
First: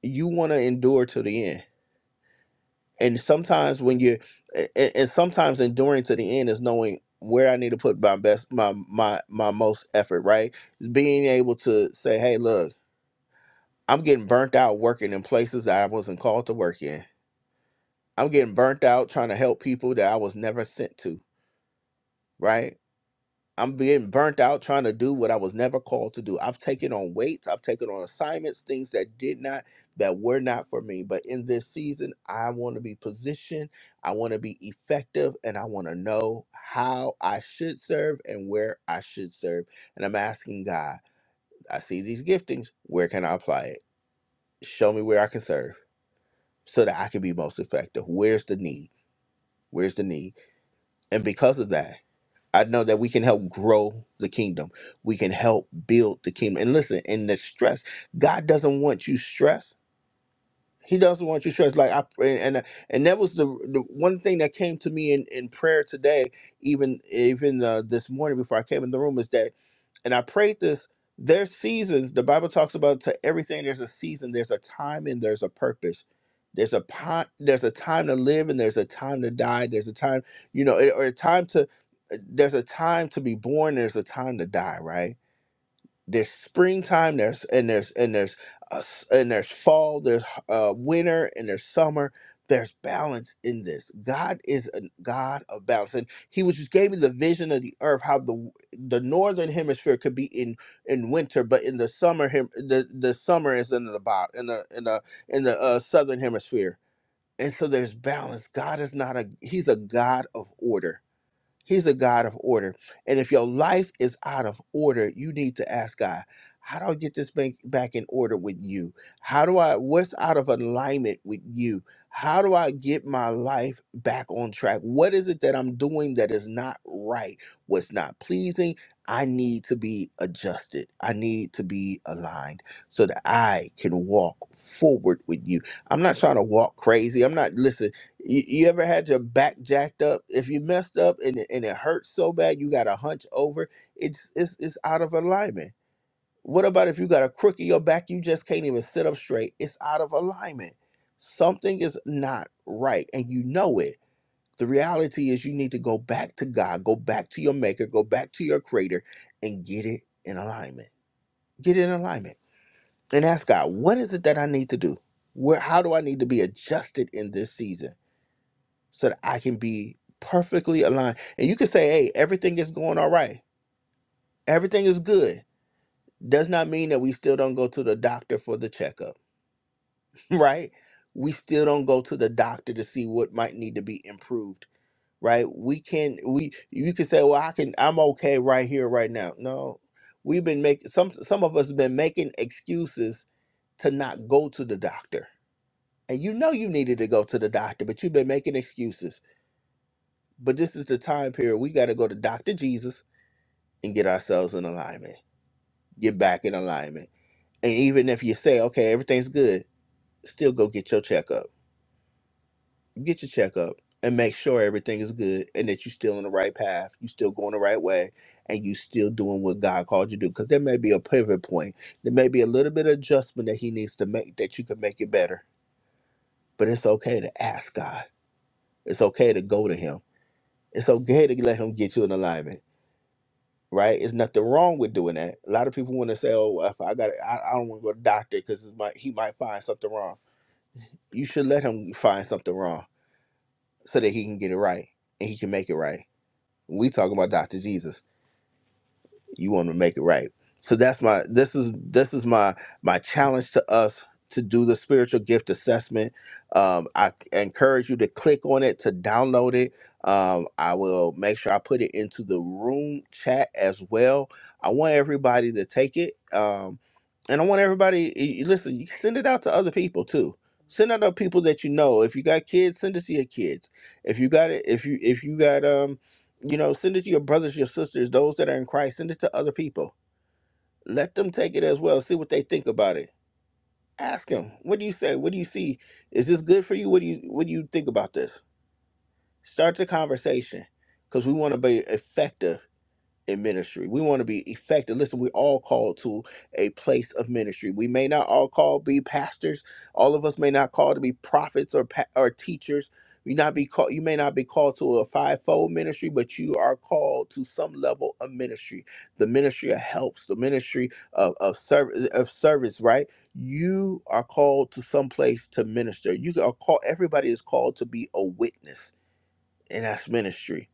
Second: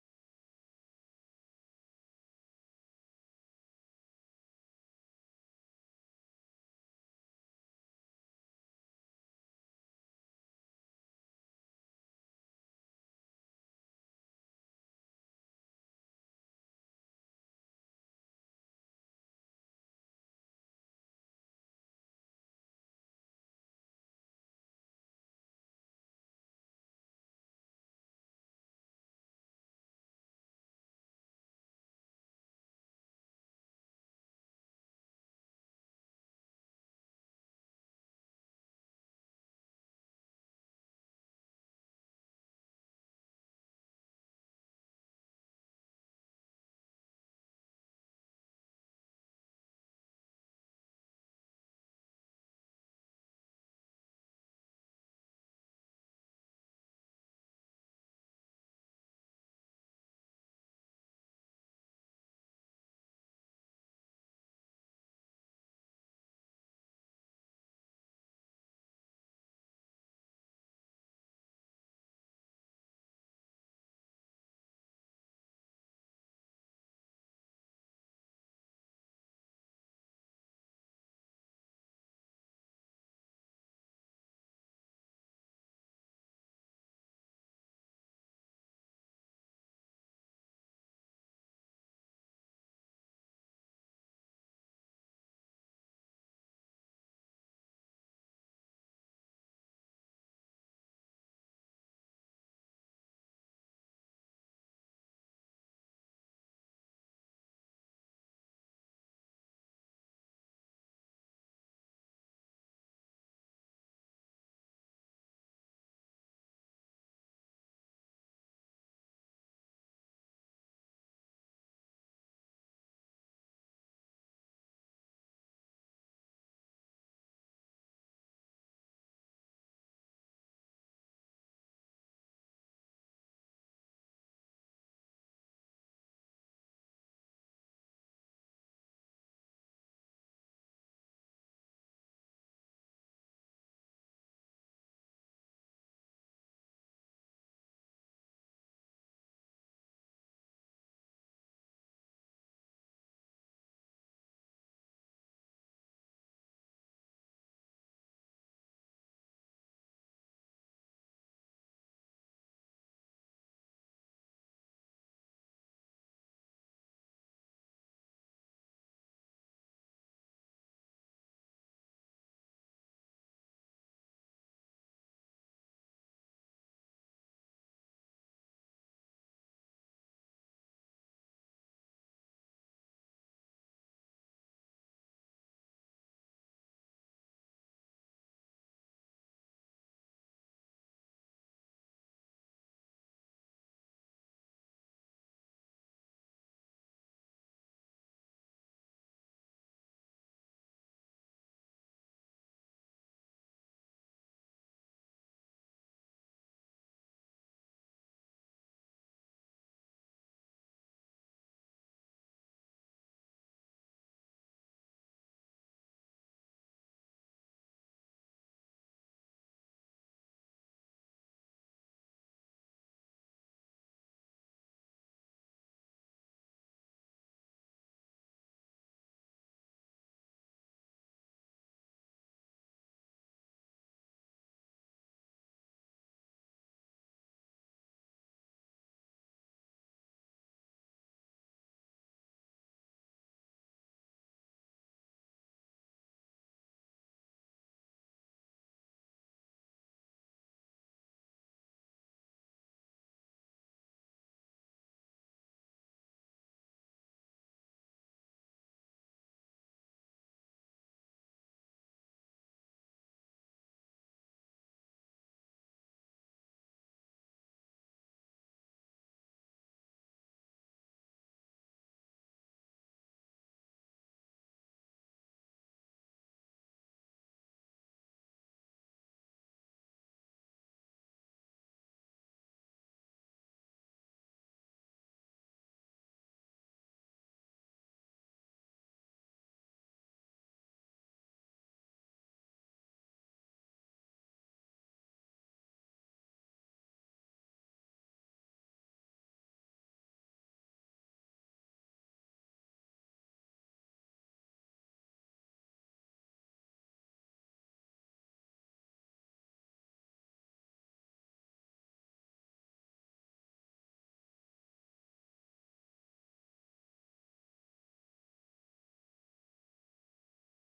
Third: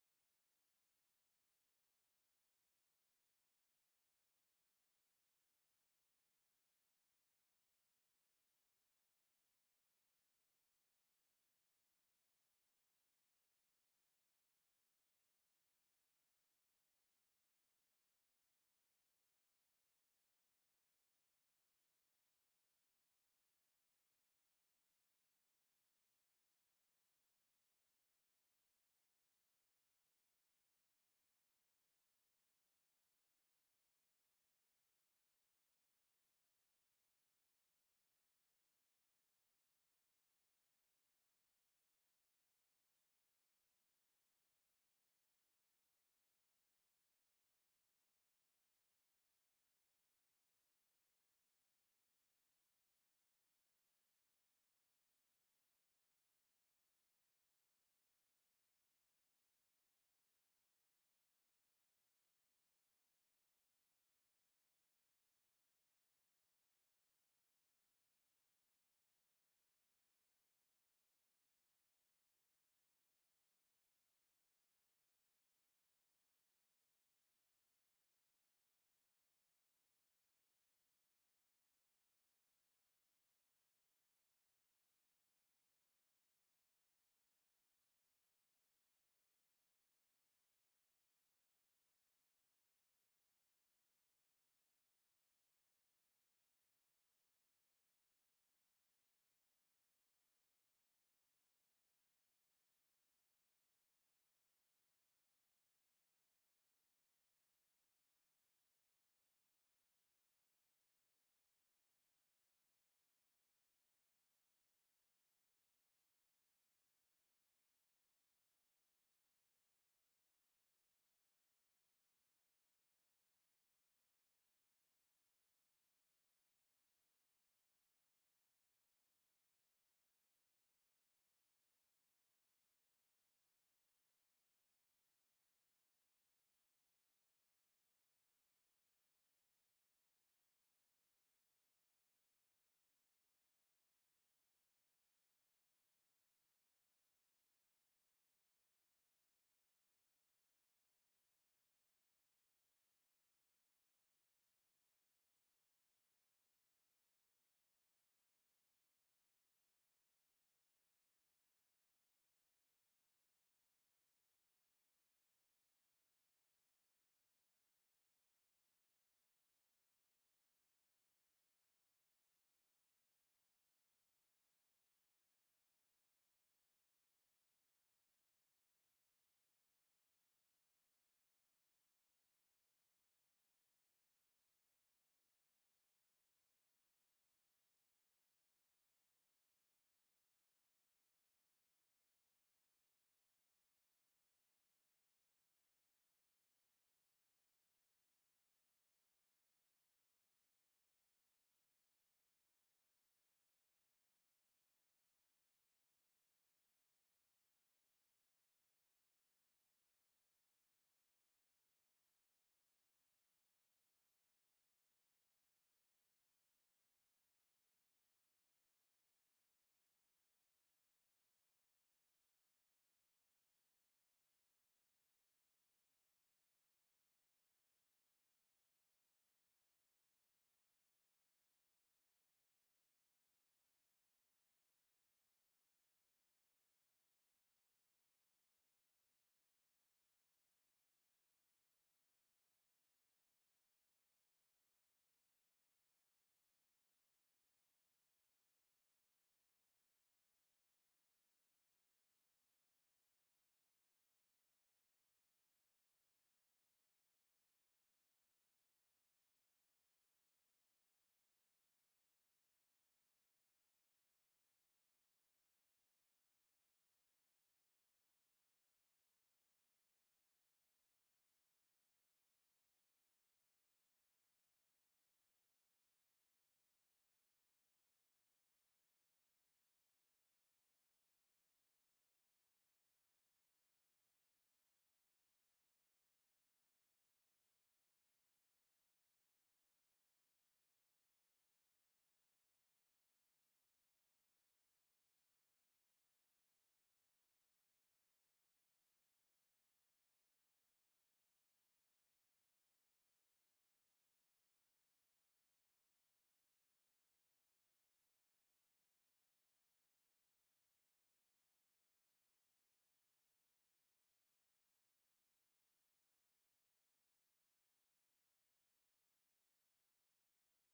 S1: you want to endure to the end and sometimes when you and, and sometimes enduring to the end is knowing where I need to put my best my my my most effort right being able to say hey look I'm getting burnt out working in places that I wasn't called to work in I'm getting burnt out trying to help people that I was never sent to right I'm being burnt out trying to do what I was never called to do. I've taken on weights, I've taken on assignments, things that did not, that were not for me. But in this season, I want to be positioned, I want to be effective, and I want to know how I should serve and where I should serve. And I'm asking God, I see these giftings, where can I apply it? Show me where I can serve so that I can be most effective. Where's the need? Where's the need? And because of that, I know that we can help grow the kingdom. We can help build the kingdom. And listen, in the stress, God doesn't want you stressed. He doesn't want you stressed. Like I and and, and that was the, the one thing that came to me in, in prayer today, even even uh, this morning before I came in the room, is that and I prayed this. There's seasons. The Bible talks about to everything. There's a season. There's a time and there's a purpose. There's a pi- there's a time to live and there's a time to die. There's a time, you know, or a time to. uh, There's a time to be born. There's a time to die. Right there's springtime there's and there's and there's uh, s- and there's fall there's uh, winter and there's summer there's balance in this god is a god of balance and he was just gave me the vision of the earth how the the northern hemisphere could be in in winter but in the summer hem- the the summer is in the bot in the in the in the uh, southern hemisphere and so there's balance god is not a he's a god of order He's the God of order. And if your life is out of order, you need to ask God, how do I get this bank back in order with you? How do I, what's out of alignment with you? How do I get my life back on track? What is it that I'm doing that is not right? What's not pleasing? I need to be adjusted. I need to be aligned so that I can walk forward with you. I'm not trying to walk crazy. I'm not, listen. You, you ever had your back jacked up? If you messed up and it, and it hurts so bad, you got to hunch over. It's it's it's out of alignment. What about if you got a crook in your back? You just can't even sit up straight. It's out of alignment. Something is not right, and you know it. The reality is, you need to go back to God, go back to your Maker, go back to your Creator, and get it in alignment. Get it in alignment, and ask God, what is it that I need to do? Where? How do I need to be adjusted in this season? so that I can be perfectly aligned. And you can say, hey, everything is going all right. Everything is good. Does not mean that we still don't go to the doctor for the checkup, [laughs] right? We still don't go to the doctor to see what might need to be improved, right? We can we you can say, well, I can I'm okay right here, right now. No, we've been making some some of us have been making excuses to not go to the doctor. And you know you needed to go to the doctor, but you've been making excuses But this is the time period we got to go to Dr. Jesus and get ourselves in alignment, get back in alignment. And even if you say, okay, everything's good, still go get your checkup. Get your checkup and make sure everything is good and that you're still on the right path, you're still going the right way, and you still doing what God called you to do. Because there may be a pivot point, there may be a little bit of adjustment that He needs to make that you can make it better. But it's okay to ask God, it's okay to go to Him, it's okay to let Him get you in alignment right? It's nothing wrong with doing that. A lot of people want to say, "Oh, well, if I got, I, I don't want to go to the doctor because might he might find something wrong." You should let him find something wrong so that he can get it right and he can make it right. We talking about Doctor Jesus you want to make it right so that's my this is this is my my challenge to us to do the spiritual gift assessment um, i encourage you to click on it to download it um, i will make sure i put it into the room chat as well i want everybody to take it um, and i want everybody y- y- listen you can send it out to other people too send it out to people that you know if you got kids send it to your kids if you got it if you if you got um you know, send it to your brothers, your sisters, those that are in Christ. Send it to other people. Let them take it as well. See what they think about it. Ask them, what do you say? What do you see? Is this good for you? What do you What do you think about this? Start the conversation because we want to be effective in ministry. We want to be effective. Listen, we're all called to a place of ministry. We may not all call be pastors. All of us may not call to be prophets or pa- or teachers. You not be called. You may not be called to a fivefold ministry, but you are called to some level of ministry. The ministry of helps. The ministry of of service. Of service, right? You are called to some place to minister. You are called. Everybody is called to be a witness, and that's ministry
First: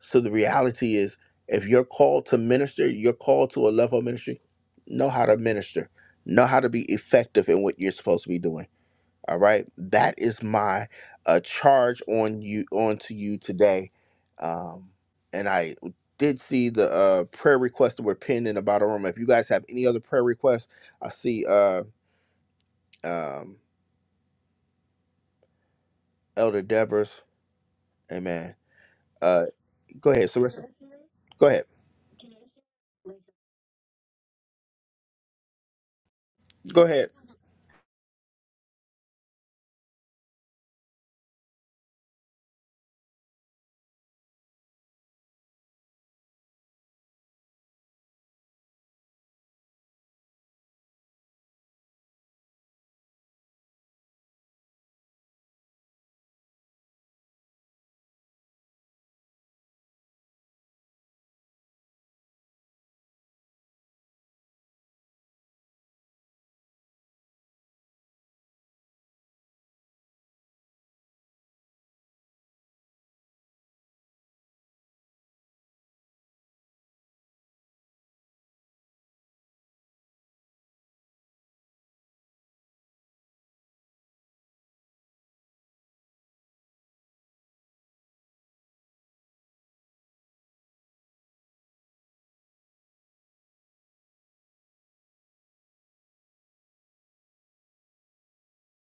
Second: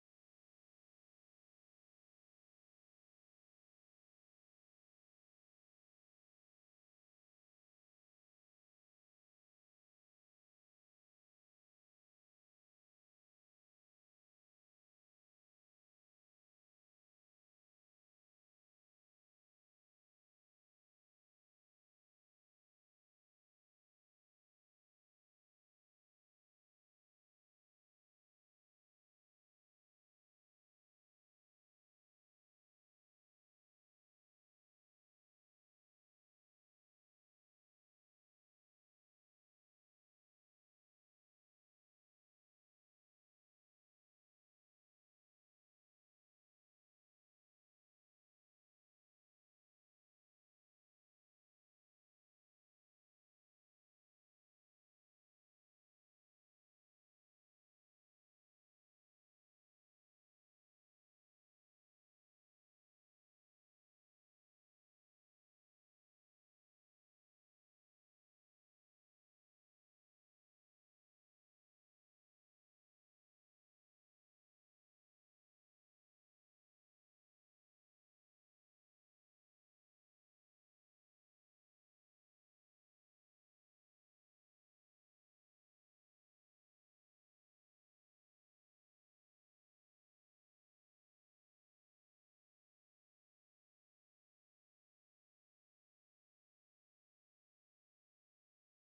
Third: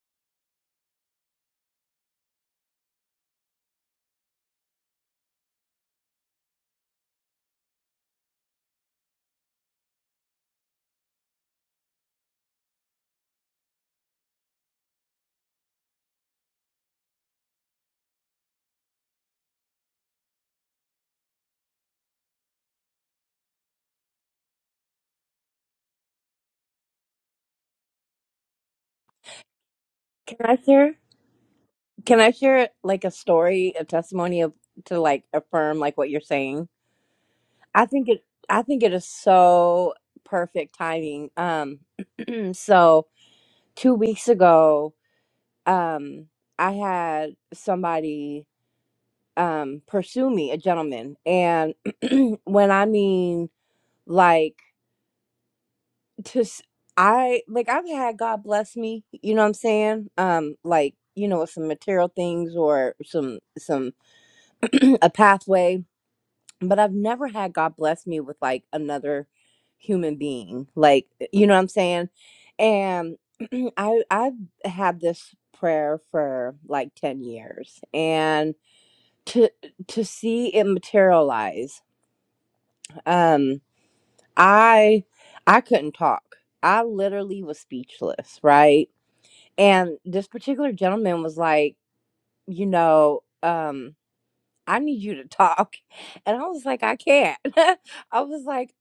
S1: so the reality is, if you're called to minister, you're called to a level of ministry, know how to minister, know how to be effective in what you're supposed to be doing. All right. That is my uh, charge on you onto you today. Um, and I did see the uh, prayer requests that were pinned in the bottom room. If you guys have any other prayer requests, I see uh, um, Elder Deborah's. Amen. Uh, go ahead.
S3: Can
S1: So
S3: I share?
S1: go ahead.
S3: Can I share like a story, a testimony of to like affirm like what you're saying?
S1: Go ahead.
S3: I think it. I think it is so perfect timing. Um, [clears throat] so two weeks ago, um, I had somebody um pursue me, a gentleman, and [clears throat] when I mean like to, s- I like I've had God bless me. You know what I'm saying? Um, like you know with some material things or some some [clears throat] a pathway, but I've never had God bless me with like another human being. Like, eh, you know what I'm saying? And [clears throat] I I've had this prayer for like 10 years and to to see it materialize. Um I I couldn't talk. I literally was speechless, right? And this particular gentleman was like, you know, um I need you to talk. And I was like, I can't. [laughs] I was like,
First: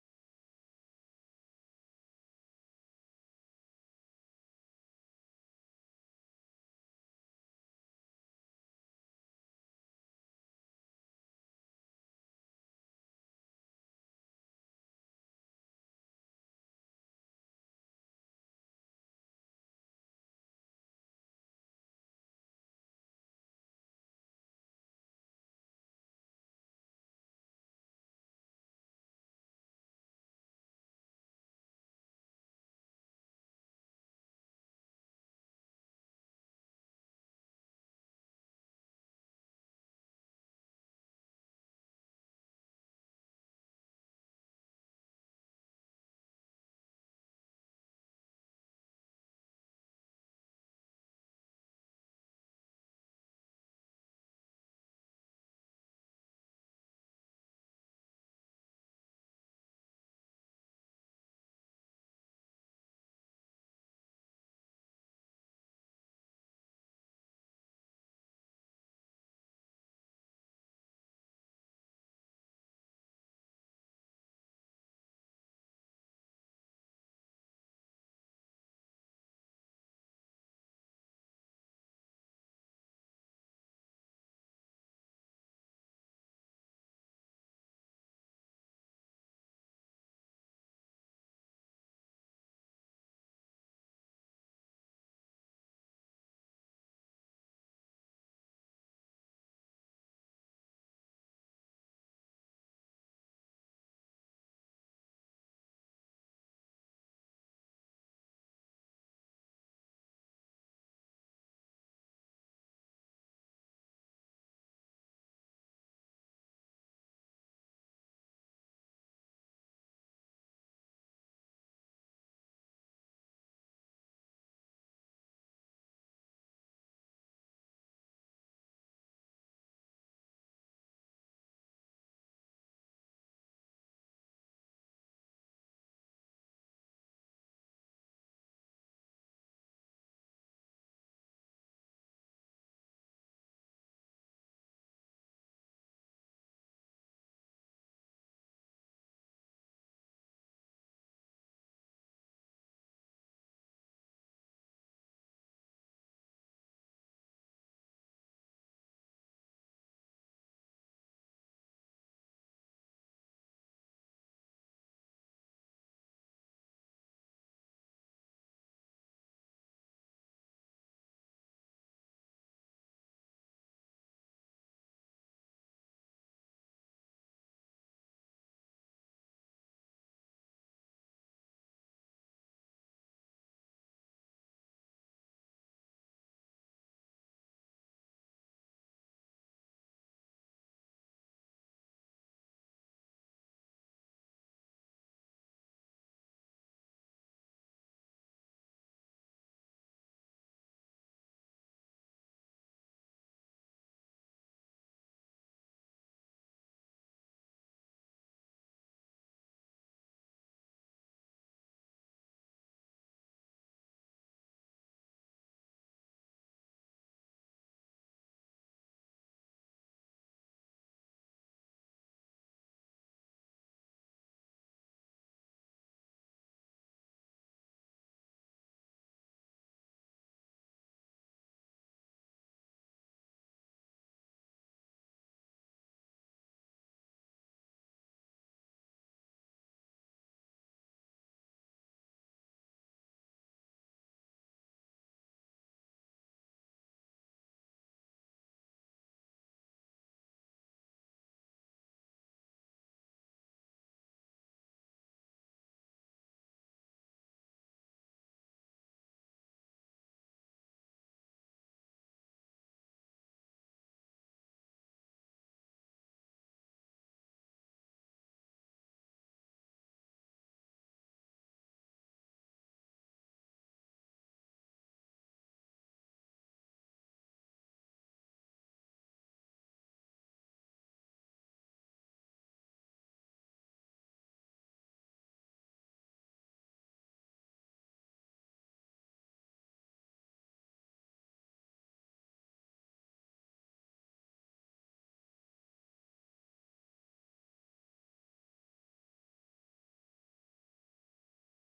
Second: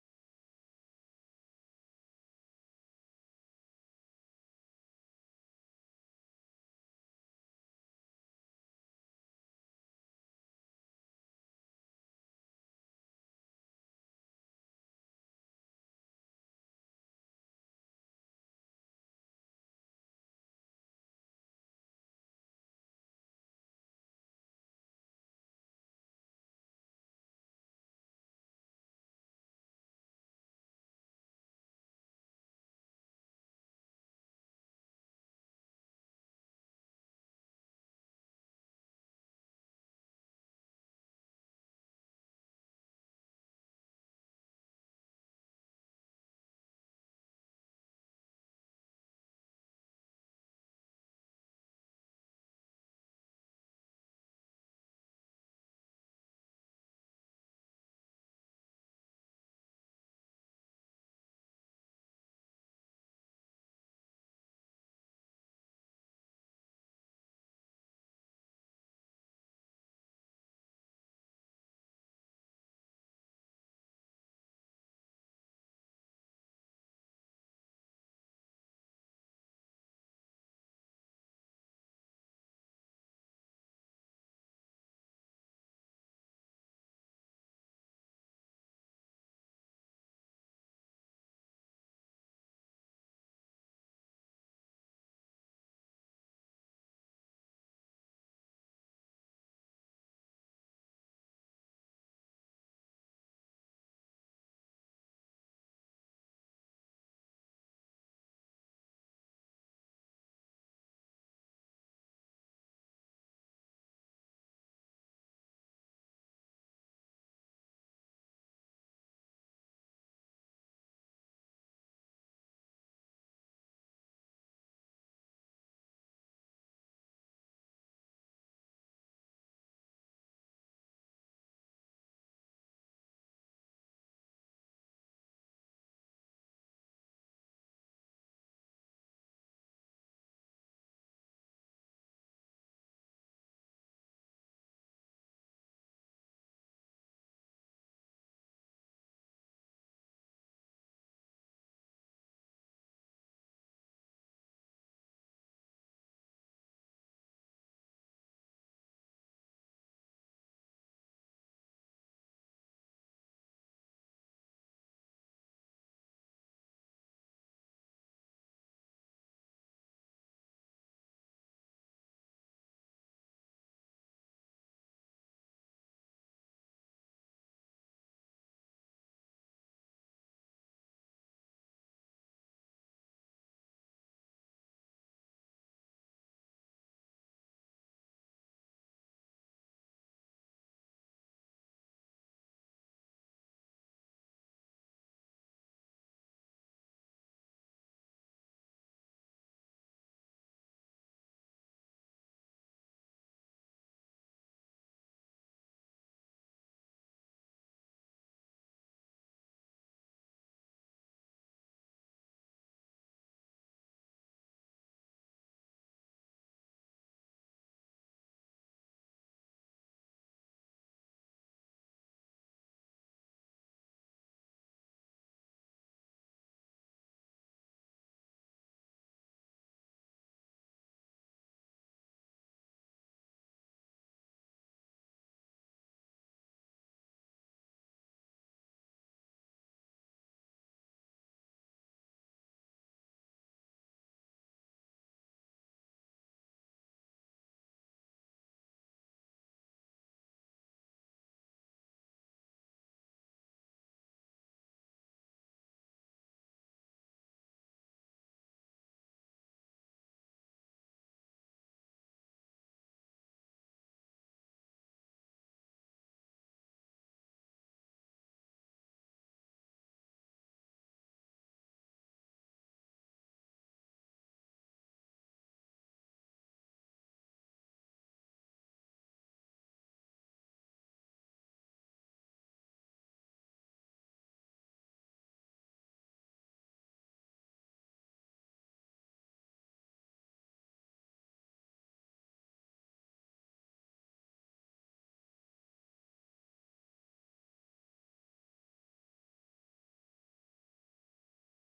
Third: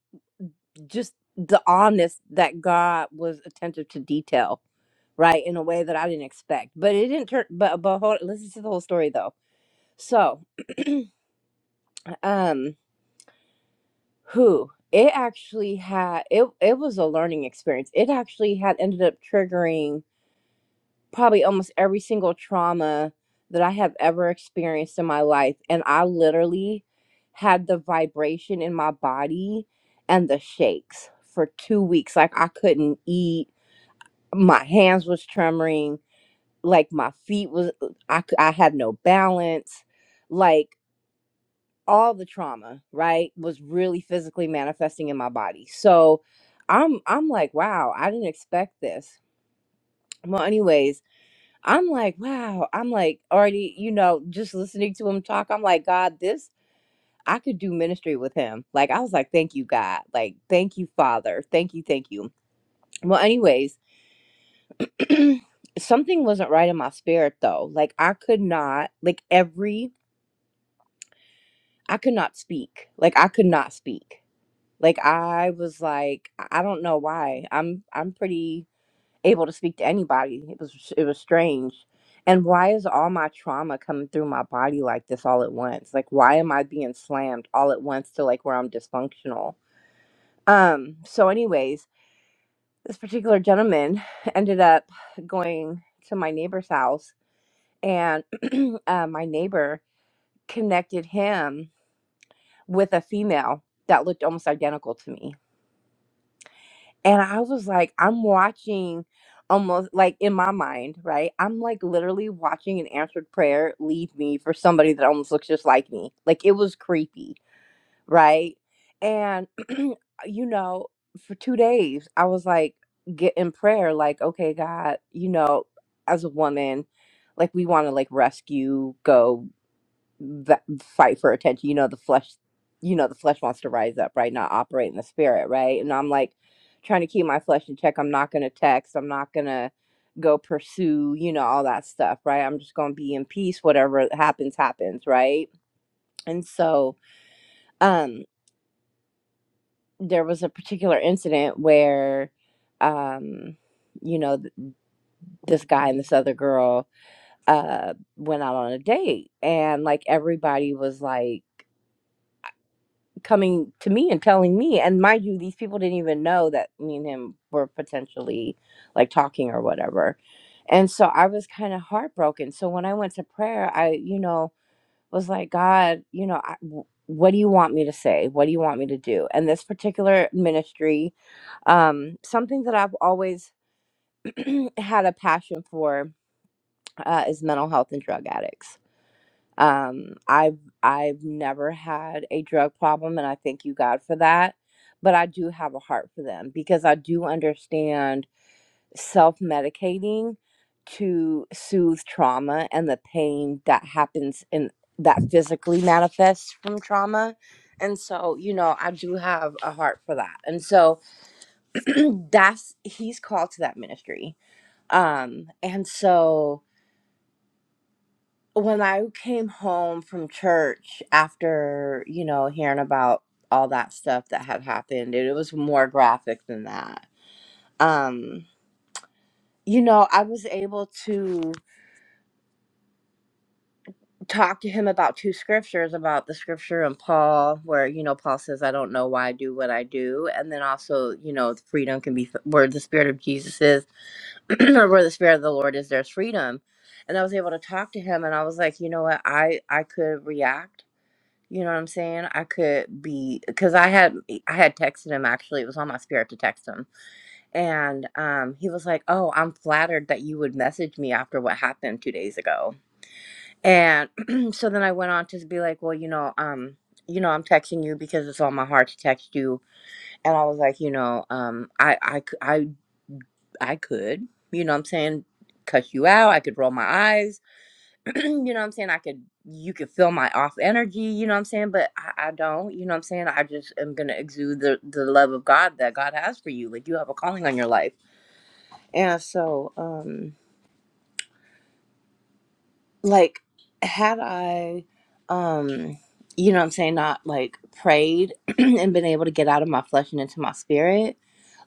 S3: just the honest that God was attentive to detail, right? In a way that I didn't expect. But it didn't turn but but hold listen to the whole story though. So um who it actually had it it was a learning experience. It actually had ended up triggering probably almost every single trauma that I have ever experienced in my life. And I literally had the vibration in my body and the shakes for two weeks. Like I couldn't eat, my hands was trembling, like my feet was, uh, I, c- I had no balance. Like all the trauma, right, was really physically manifesting in my body. So I'm I'm like, wow, I didn't expect this. Well, anyways, I'm like, wow. I'm like already, you know, just listening to him talk. I'm like, God, this I could do ministry with him. Like I was like, thank you, God. Like, thank you, Father. Thank you, thank you. Well, anyways, something wasn't right in my spirit though. Like I could not, like every I could not speak. Like I could not speak. Like I was like, I I don't know why. I'm I'm pretty able to speak to anybody. It was it was strange. And why is all my trauma coming through my body like this all at once? Like why am I being slammed all at once to like where I'm dysfunctional? Um so anyways, this particular gentleman [sighs] ended up going to my neighbor's house and [clears throat] uh, my neighbor connected him with a female that looked almost identical to me And I was like, I'm watching almost like in my mind, right? I'm like literally watching an answered prayer leave me for somebody that almost looks just like me. Like it was creepy, right? And, [clears throat] you know, for two days, I was like, get in prayer, like, okay, God, you know, as a woman, like we want to like rescue, go that fight for attention. You know, the flesh, you know, the flesh wants to rise up, right? Not operate in the spirit, right? And I'm like trying to keep my flesh in check. I'm not going to text. I'm not going to go pursue, you know, all that stuff, right? I'm just going to be in peace. Whatever happens, happens, right? And so, um, there was a particular incident where, um, you know, th- this guy and this other girl, uh, went out on a date and like everybody was like coming to me and telling me and mind you these people didn't even know that me and him were potentially like talking or whatever and so i was kind of heartbroken so when i went to prayer i you know was like god you know I, w- what do you want me to say what do you want me to do and this particular ministry um, something that i've always [clears throat] had a passion for uh, is mental health and drug addicts um, I've I've never had a drug problem, and I thank you God for that. But I do have a heart for them because I do understand self medicating to soothe trauma and the pain that happens in that physically manifests from trauma. And so, you know, I do have a heart for that. And so [clears throat] that's he's called to that ministry. Um, and so when I came home from church after, you know, hearing about all that stuff that had happened, and it was more graphic than that. Um, you know, I was able to talk to him about two scriptures about the scripture in Paul, where, you know, Paul says, I don't know why I do what I do. And then also, you know, freedom can be where the spirit of Jesus is, [clears throat] or where the spirit of the Lord is, there's freedom. And I was able to talk to him, and I was like, you know what? I, I could react You know what I'm saying? I could be because I had e, I had texted him actually. It was on my spirit to text him, and um, he was like, "Oh, I'm flattered that you would message me after what happened two days ago." And [clears throat] so then I went on to be like, "Well, you know, um, you know, I'm texting you because it's on my heart to text you." And I was like, "You know, um, I I c- I I could, you know, what I'm saying, cuss you out. I could roll my eyes." [clears throat] you know what I'm saying? I could, you could feel my off energy, you know what I'm saying? But I, I don't, you know what I'm saying? I just am going to exude the, the love of God that God has for you. Like you have a calling on your life. And so, um, like had i um you know what i'm saying not like prayed [clears throat] and been able to get out of my flesh and into my spirit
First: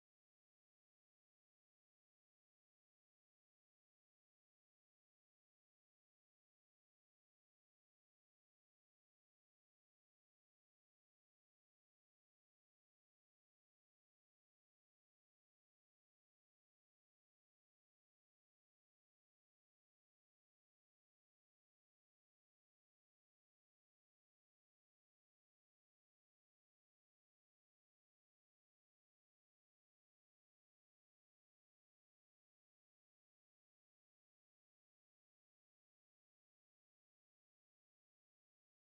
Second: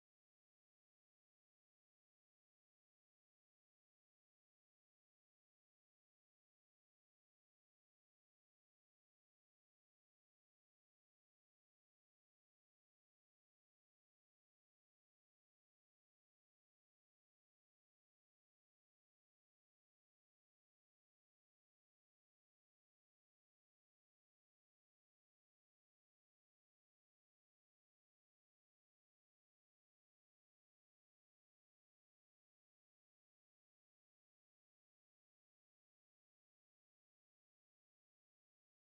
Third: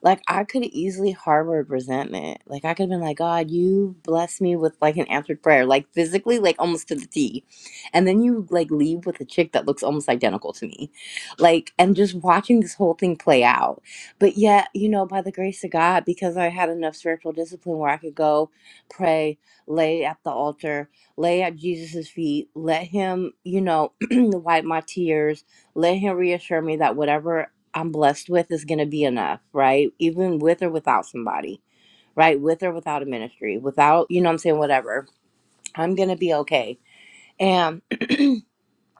S3: like i could have easily harbored resentment like i could have been like god you bless me with like an answered prayer like physically like almost to the t and then you like leave with a chick that looks almost identical to me like and just watching this whole thing play out but yet you know by the grace of god because i had enough spiritual discipline where i could go pray lay at the altar lay at Jesus' feet. Let him, you know, [clears throat] wipe my tears. Let him reassure me that whatever I'm blessed with is going to be enough, right? Even with or without somebody, right? With or without a ministry, without, you know what I'm saying, whatever. I'm going to be okay. And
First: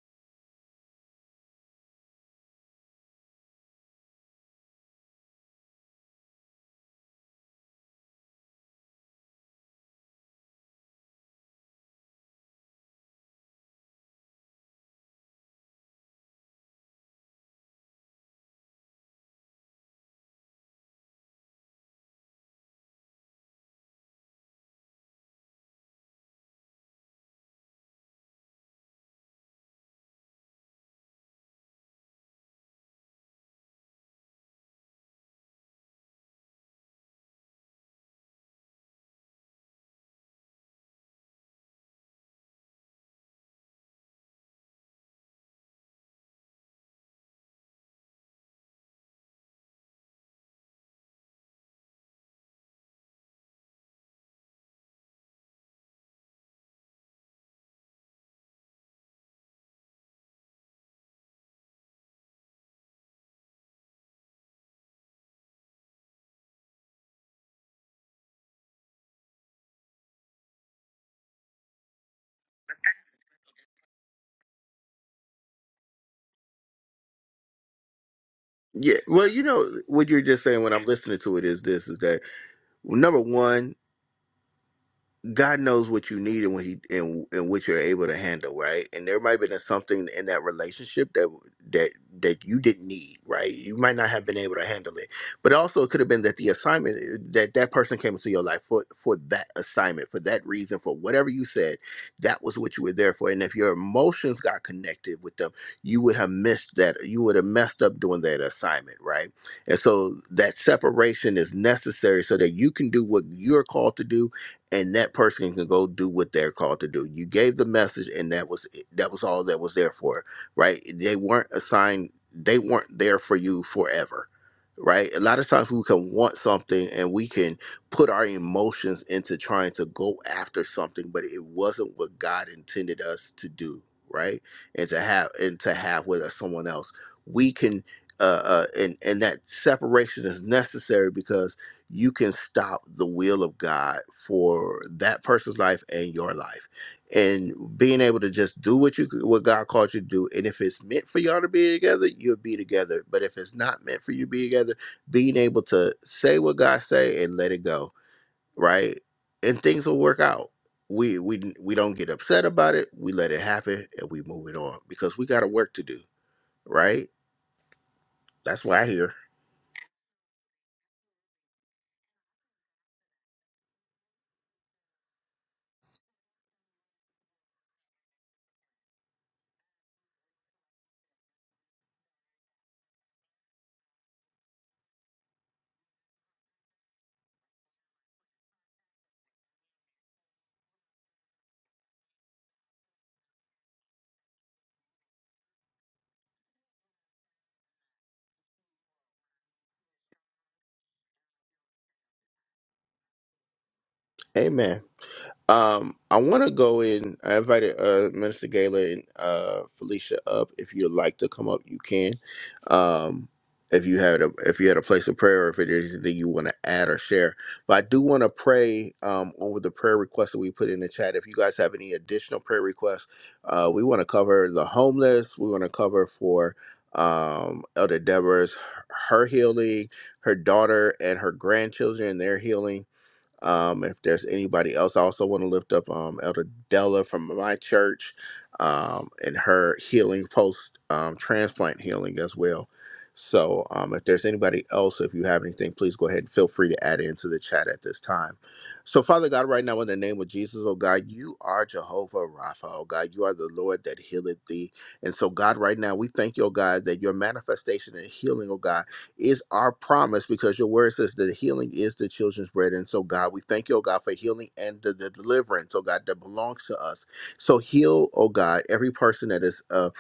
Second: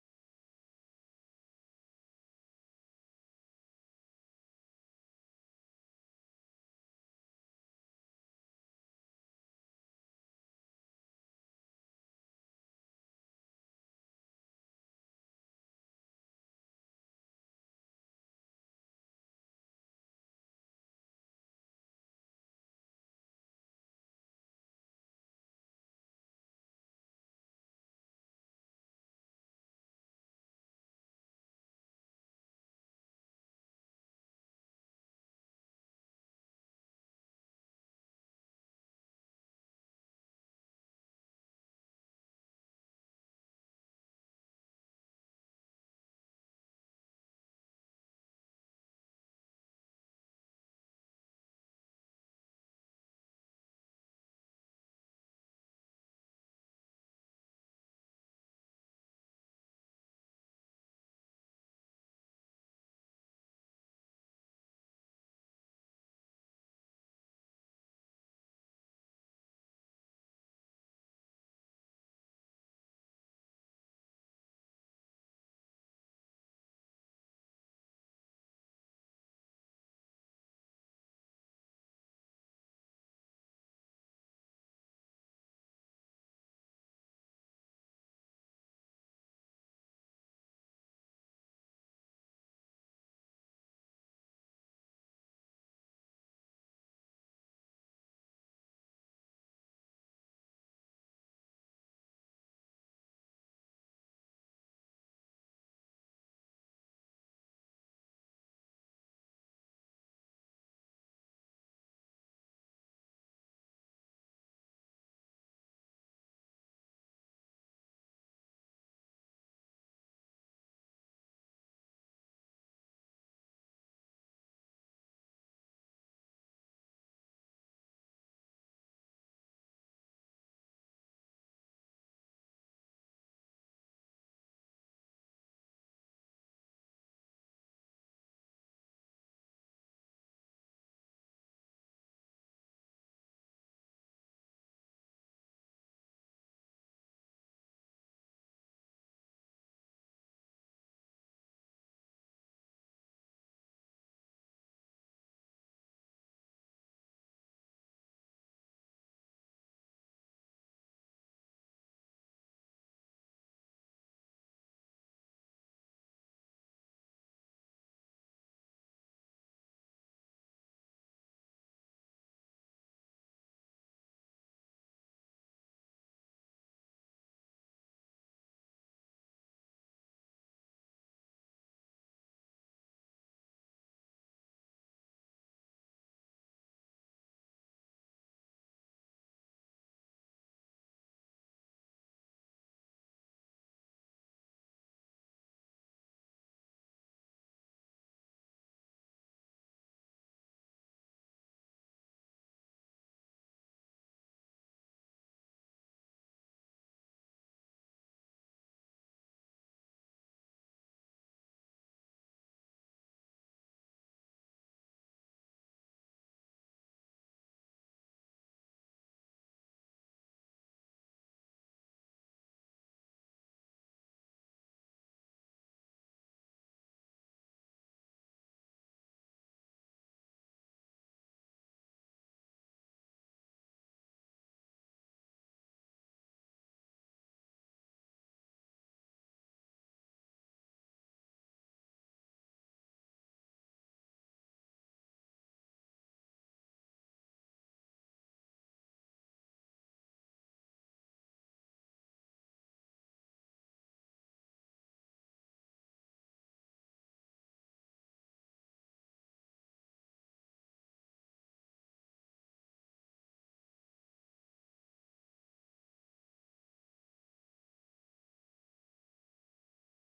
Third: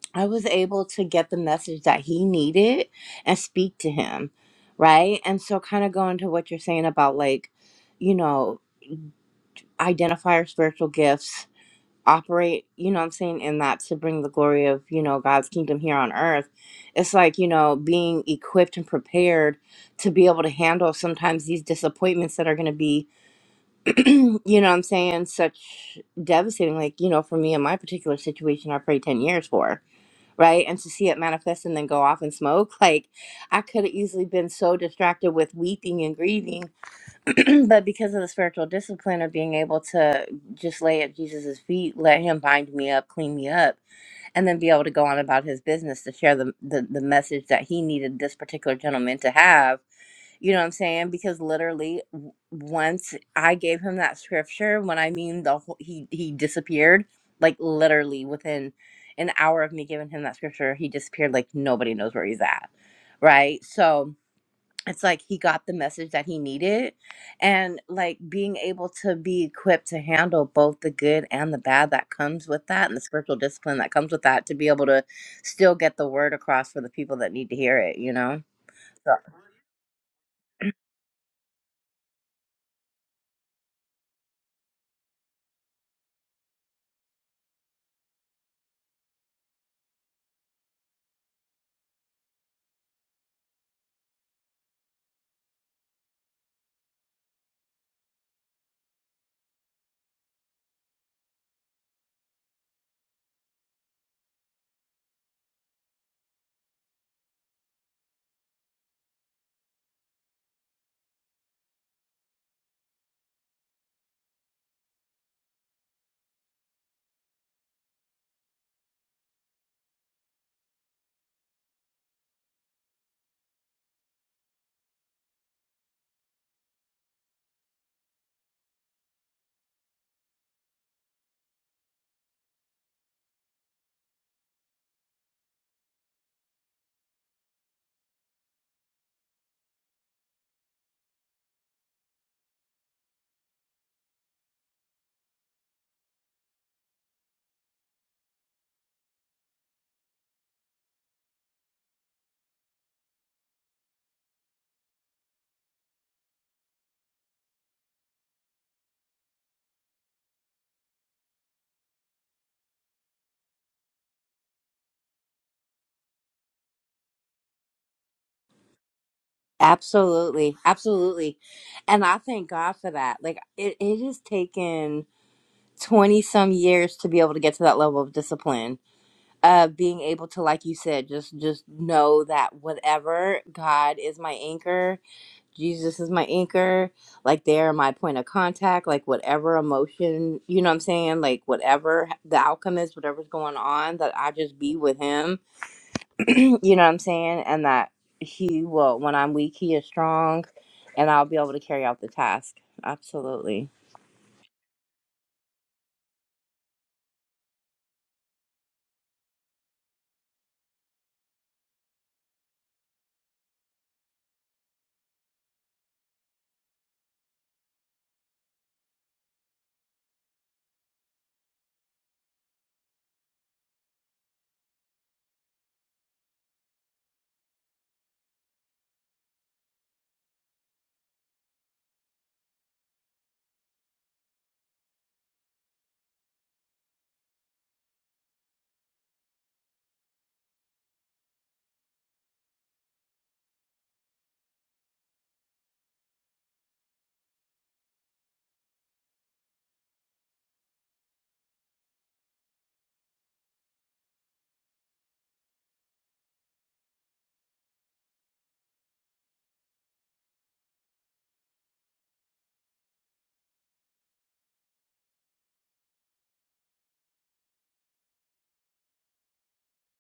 S3: [clears throat] I was able to get the message that he needed and speak to him, right? And so, kind of going to what you're saying about like, you know, identify our spiritual gifts operate, you know what I'm saying, in that to bring the glory of, you know, God's kingdom here on earth. It's like, you know, being equipped and prepared to be able to handle sometimes these disappointments that are going to be, [clears throat] you know what I'm saying, such devastating. Like, you know, for me in my particular situation, I prayed 10 years for, right? And to see it manifest and then go off and smoke, [laughs] like, I could have easily been so distracted with weeping and grieving [clears throat] but because of the spiritual discipline of being able to just lay at Jesus' feet, let him bind me up, clean me up, and then be able to go on about his business to share the, the, the message that he needed this particular gentleman to have. You know what I'm saying? Because literally, w- once I gave him that scripture, when I mean the whole, he, he disappeared, like literally within an hour of me giving him that scripture, he disappeared like nobody knows where he's at. Right. So, it's like he got the message that he needed and like being able to be equipped to handle both the good and the bad that comes with that and the spiritual discipline that comes with that to be able to still get the word across for the people that need to hear it you know
S1: Yeah,
S3: So-
S1: well, you know what you're just saying when I'm listening to it is this: is that well, number one, God knows what you need and what he and and what you're able to handle, right? And there might have been something in that relationship that that that you didn't need, right? You might not have been able to handle it, but also it could have been that the assignment that that person came into your life for for that assignment, for that reason, for whatever you said, that was what you were there for. And if your emotions got connected with them, you would have missed that. You would have messed up doing that assignment, right? And so that separation is necessary so that you can do what you're called to do and that person can go do what they're called to do. You gave the message, and that was it. that was all that was there for, right? They weren't assigned. They weren't there for you forever, right? A lot of times we can want something, and we can put our emotions into trying to go after something, but it wasn't what God intended us to do, right? And to have and to have with us someone else, we can. Uh, uh, and and that separation is necessary because you can stop the will of God for that person's life and your life. And being able to just do what you what God called you to do, and if it's meant for y'all to be together, you'll be together. But if it's not meant for you to be together, being able to say what God say and let it go, right? And things will work out. We we we don't get upset about it. We let it happen and we move it on because we got a work to do, right? That's why I hear.
S3: absolutely absolutely and i thank god for that like it, it has taken 20 some years to be able to get to that level of discipline of being able to like you said just just know that whatever god is my anchor Jesus is my anchor. Like they're my point of contact. Like whatever emotion, you know what I'm saying? Like whatever the outcome is, whatever's going on, that I just be with him. [clears throat] you know what I'm saying? And that he will, when I'm weak, he is strong and I'll be able to carry out the task. Absolutely.
S1: Amen. Um, I want to go in. I invited uh, Minister Gala and uh, Felicia up. If you'd like to come up, you can. Um, if you had a if you had a place of prayer, or if there's anything you want to add or share, but I do want to pray um, over the prayer requests that we put in the chat. If you guys have any additional prayer requests, uh, we want to cover the homeless. We want to cover for um, Elder Deborah's her healing, her daughter and her grandchildren their healing um, if there's anybody else, I also want to lift up um, Elder Della from my church um, and her healing post um, transplant healing as well. So, um, if there's anybody else, if you have anything, please go ahead and feel free to add it into the chat at this time. So, Father God, right now in the name of Jesus, oh God, you are Jehovah Rapha, oh God, you are the Lord that healeth thee. And so, God, right now we thank you, oh God, that your manifestation and healing, oh God is our promise because your word says that healing is the children's bread. And so, God, we thank you, oh God, for healing and the, the deliverance, oh God, that belongs to us. So, heal, oh God, every person that is uh,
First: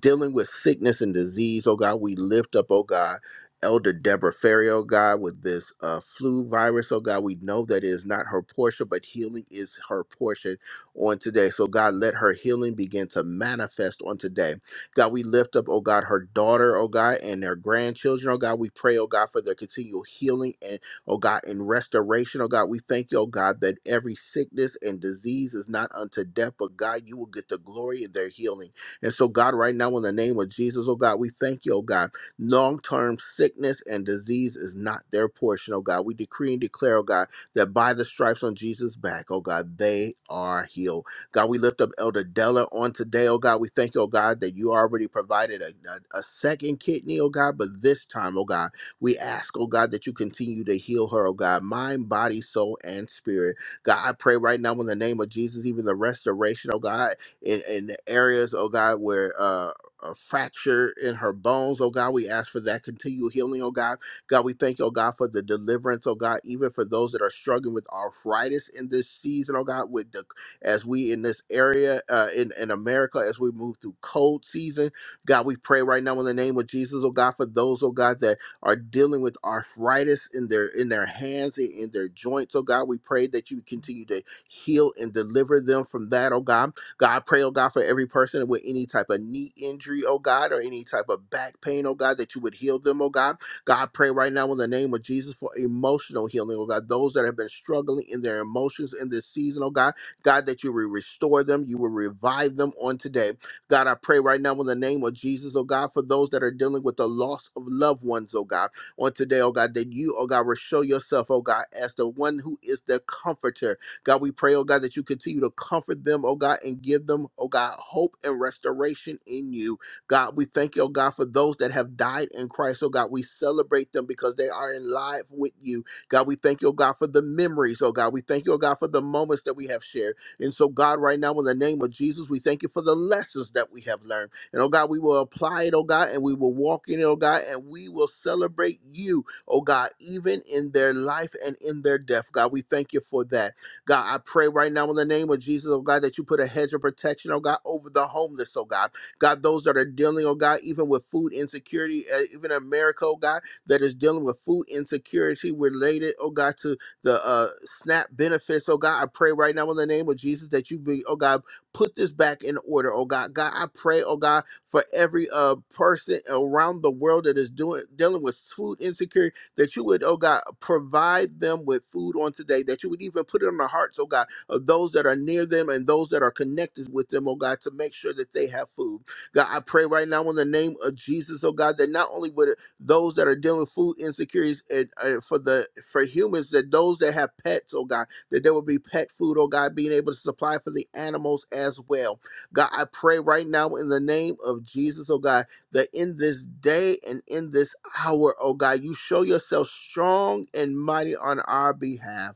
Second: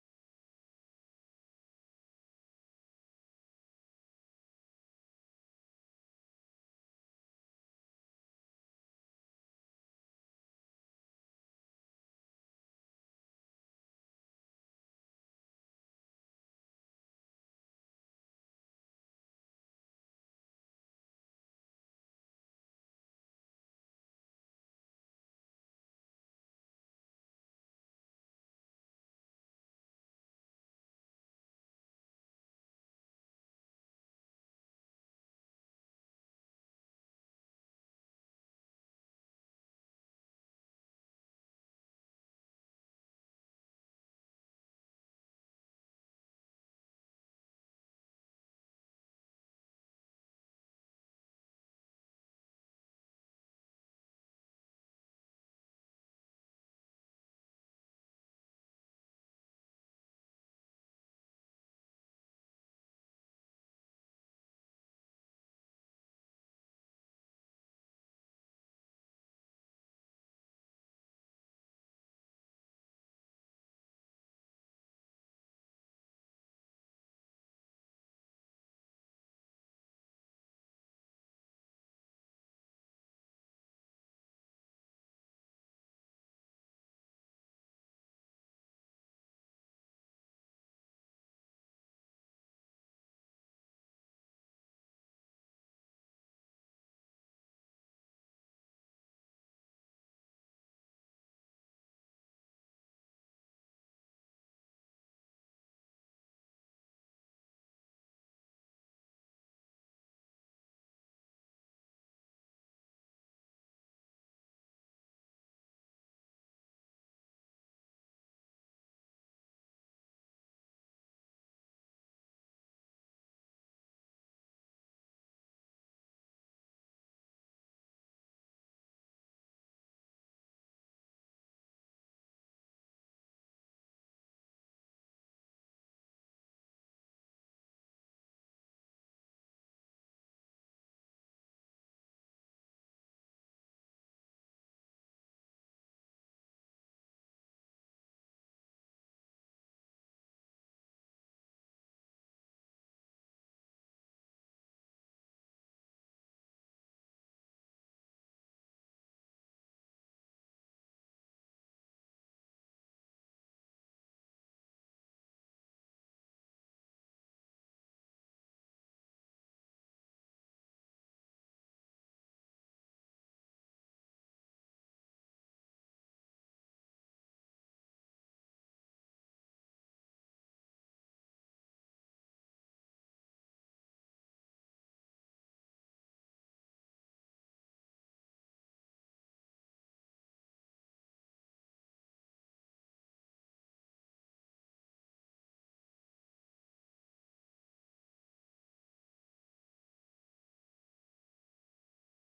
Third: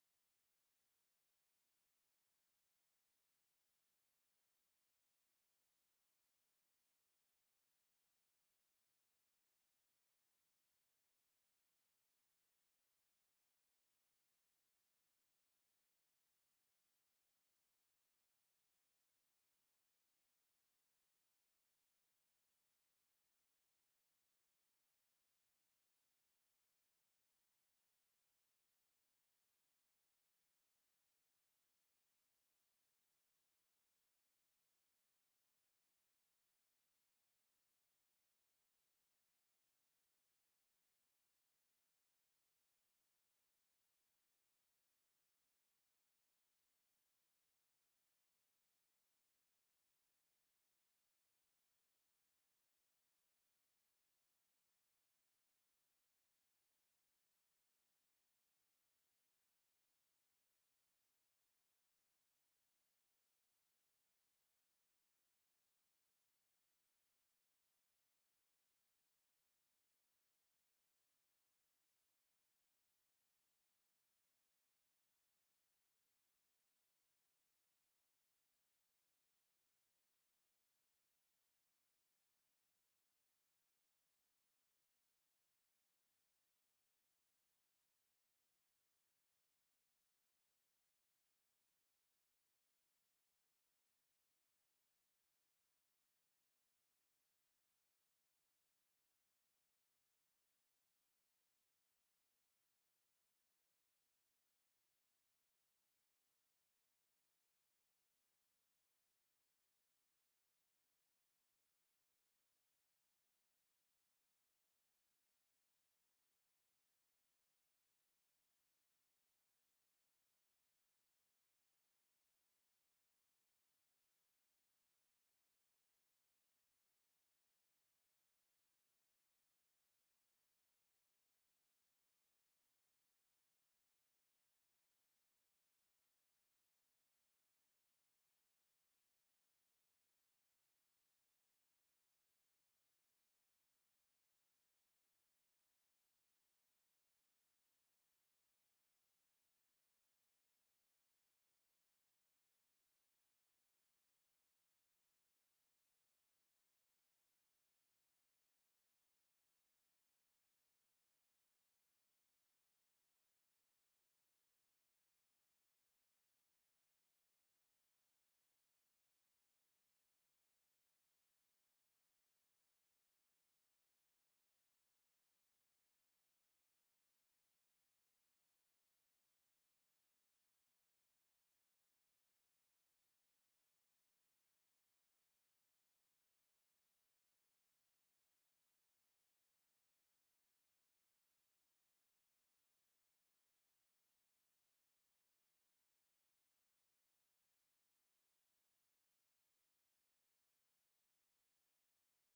S1: dealing with sickness and disease, oh God, we lift up, oh God. Elder Deborah Ferry, oh God, with this uh, flu virus, oh God, we know that it is not her portion, but healing is her portion on today. So, God, let her healing begin to manifest on today. God, we lift up, oh God, her daughter, oh God, and their grandchildren, oh God. We pray, oh God, for their continual healing and, oh God, and restoration, oh God. We thank you, oh God, that every sickness and disease is not unto death, but God, you will get the glory in their healing. And so, God, right now, in the name of Jesus, oh God, we thank you, oh God. Long term sickness and disease is not their portion, oh God. We decree and declare, oh God, that by the stripes on Jesus' back, oh God, they are healed. God, we lift up Elder Della on today, oh God. We thank you, oh God, that you already provided a, a, a second kidney, oh God, but this time, oh God, we ask, oh God, that you continue to heal her, oh God, mind, body, soul, and spirit. God, I pray right now in the name of Jesus, even the restoration, oh God, in, in the areas, oh God, where uh, a fracture in her bones, oh God, we ask for that continual healing, oh God. God, we thank you, oh God, for the deliverance, oh God, even for those that are struggling with arthritis in this season, oh God, with the as we in this area uh, in in America as we move through cold season. God, we pray right now in the name of Jesus, oh God, for those oh God that are dealing with arthritis in their in their hands and in their joints. Oh God, we pray that you continue to heal and deliver them from that. Oh God, God, I pray, oh God, for every person with any type of knee injury, oh God, or any type of back pain, oh God, that you would heal them, oh God. God, I pray right now in the name of Jesus for emotional healing, oh God. Those that have been struggling in their emotions in this season, oh God. God, that you will restore them, you will revive them on today. God, I pray right now in the name of Jesus, oh God, for those that are dealing with the loss of loved ones, oh God, on today, oh God, that you, oh God, will show yourself, oh God, as the one who is the comforter. God, we pray, oh God, that you continue to comfort them, oh God, and give them, oh God, hope and restoration in you. God, we thank you, oh God, for those that have died in Christ, oh God, we celebrate them because they are in life with you. God, we thank you, oh God, for the memories, oh God. We thank you, oh God, for the moments that we have shared. And so, God, right now, in the name of Jesus, we thank you for the lessons that we have learned. And oh God, we will apply it, oh God, and we will walk in it, oh God, and we will celebrate you, oh God, even in their life and in their death. God, we thank you for that. God, I pray right now in the name of Jesus, oh God, that you put a hedge of protection, oh God, over the homeless, oh God. God, those that are dealing, oh God, even with food insecurity, uh, even America, oh God, that is dealing with food insecurity related, oh God, to the uh, SNAP benefits. Oh God, I pray right now in the name of Jesus that you be, oh God, put this back in order. Oh God, God, I pray, oh God, for every uh, person around the world that is doing dealing with food insecurity, that you would, oh God, provide them with food on today, that you would even put it on the hearts, oh God, of those that are near them and those that are connected with them, oh God, to make sure that they have food. God, I pray right now in the name of Jesus, oh God, that not only would those that are dealing with food insecurities and, and for the for humans that those that have pets oh god that there will be pet food oh god being able to supply for the animals as well god i pray right now in the name of jesus oh god that in this day and in this hour oh god you show yourself strong and mighty on our behalf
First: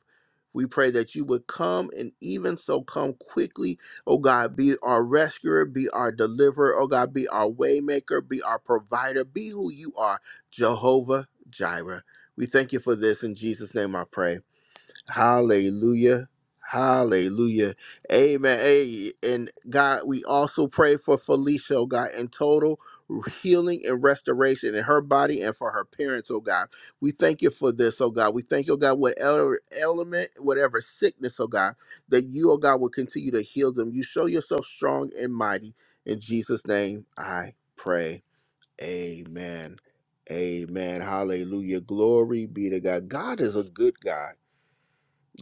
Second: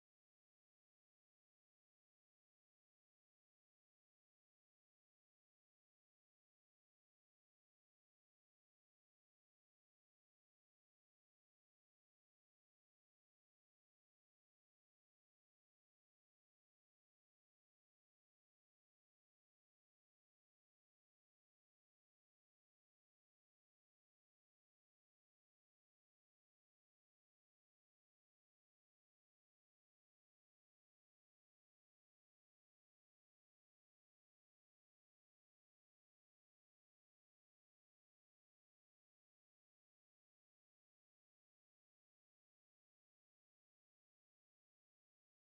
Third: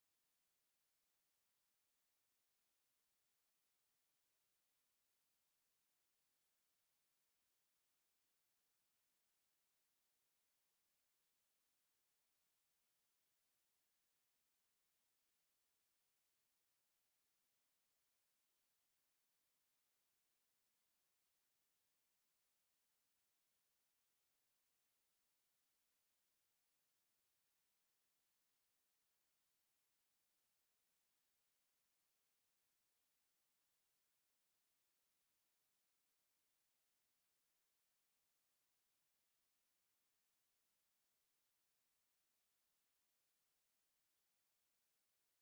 S1: we pray that you would come and even so come quickly. Oh God, be our rescuer, be our deliverer. Oh God, be our waymaker, be our provider, be who you are Jehovah Jireh. We thank you for this. In Jesus' name I pray. Hallelujah. Hallelujah. Amen. Hey, and God, we also pray for Felicia, oh God, in total healing and restoration in her body and for her parents, oh God. We thank you for this, oh God. We thank you, oh God, whatever element, whatever sickness, oh God, that you, oh God, will continue to heal them. You show yourself strong and mighty. In Jesus' name I pray. Amen. Amen. Hallelujah. Glory be to God. God is a good God.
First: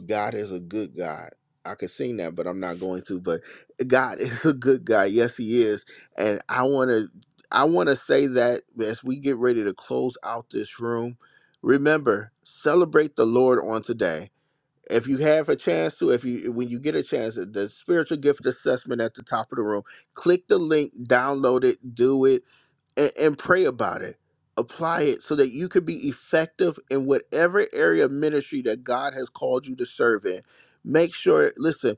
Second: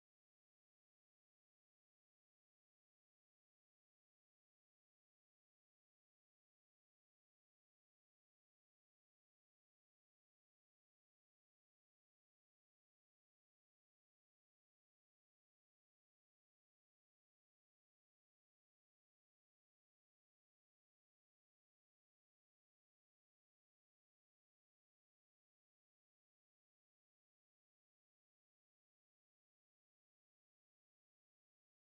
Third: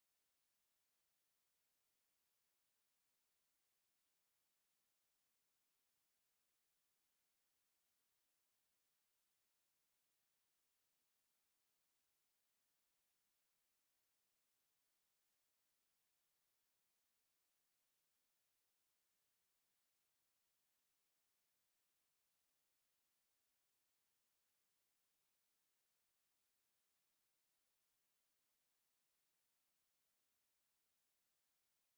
S1: God is a good God. I could sing that, but I'm not going to. But God [laughs] is a good guy. Yes, He is. And I want to, I want to say that as we get ready to close out this room, remember celebrate the Lord on today. If you have a chance to, if you when you get a chance, the spiritual gift assessment at the top of the room, click the link, download it, do it and, and pray about it. Apply it so that you could be effective in whatever area of ministry that God has called you to serve in. Make sure, listen,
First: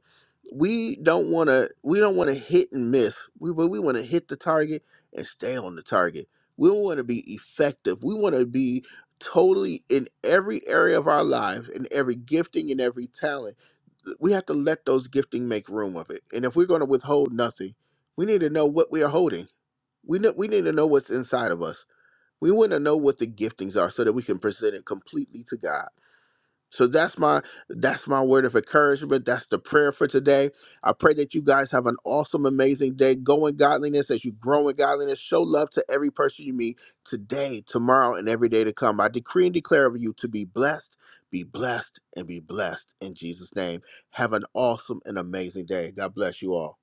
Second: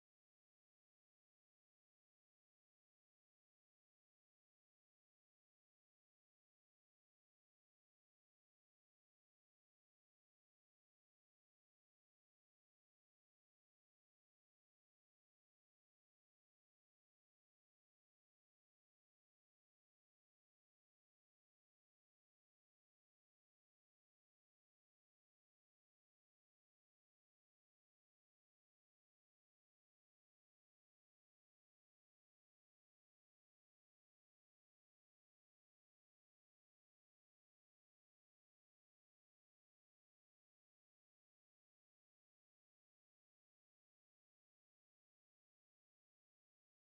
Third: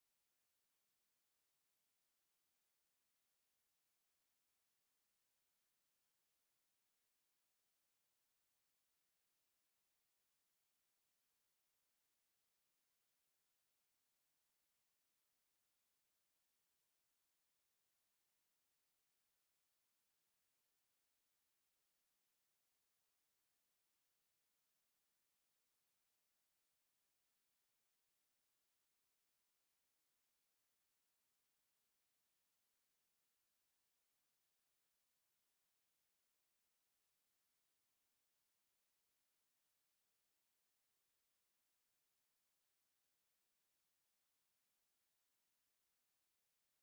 S1: we don't want to we don't want to hit and miss. We but we want to hit the target and stay on the target. We want to be effective. We want to be totally in every area of our lives, in every gifting and every talent we have to let those gifting make room of it. And if we're going to withhold nothing, we need to know what we are holding. We know, we need to know what's inside of us. We want to know what the giftings are so that we can present it completely to God. So that's my that's my word of encouragement. That's the prayer for today. I pray that you guys have an awesome, amazing day. Go in godliness as you grow in godliness. Show love to every person you meet today, tomorrow, and every day to come. I decree and declare over you to be blessed, be blessed, and be blessed in Jesus' name. Have an awesome and amazing day. God bless you all.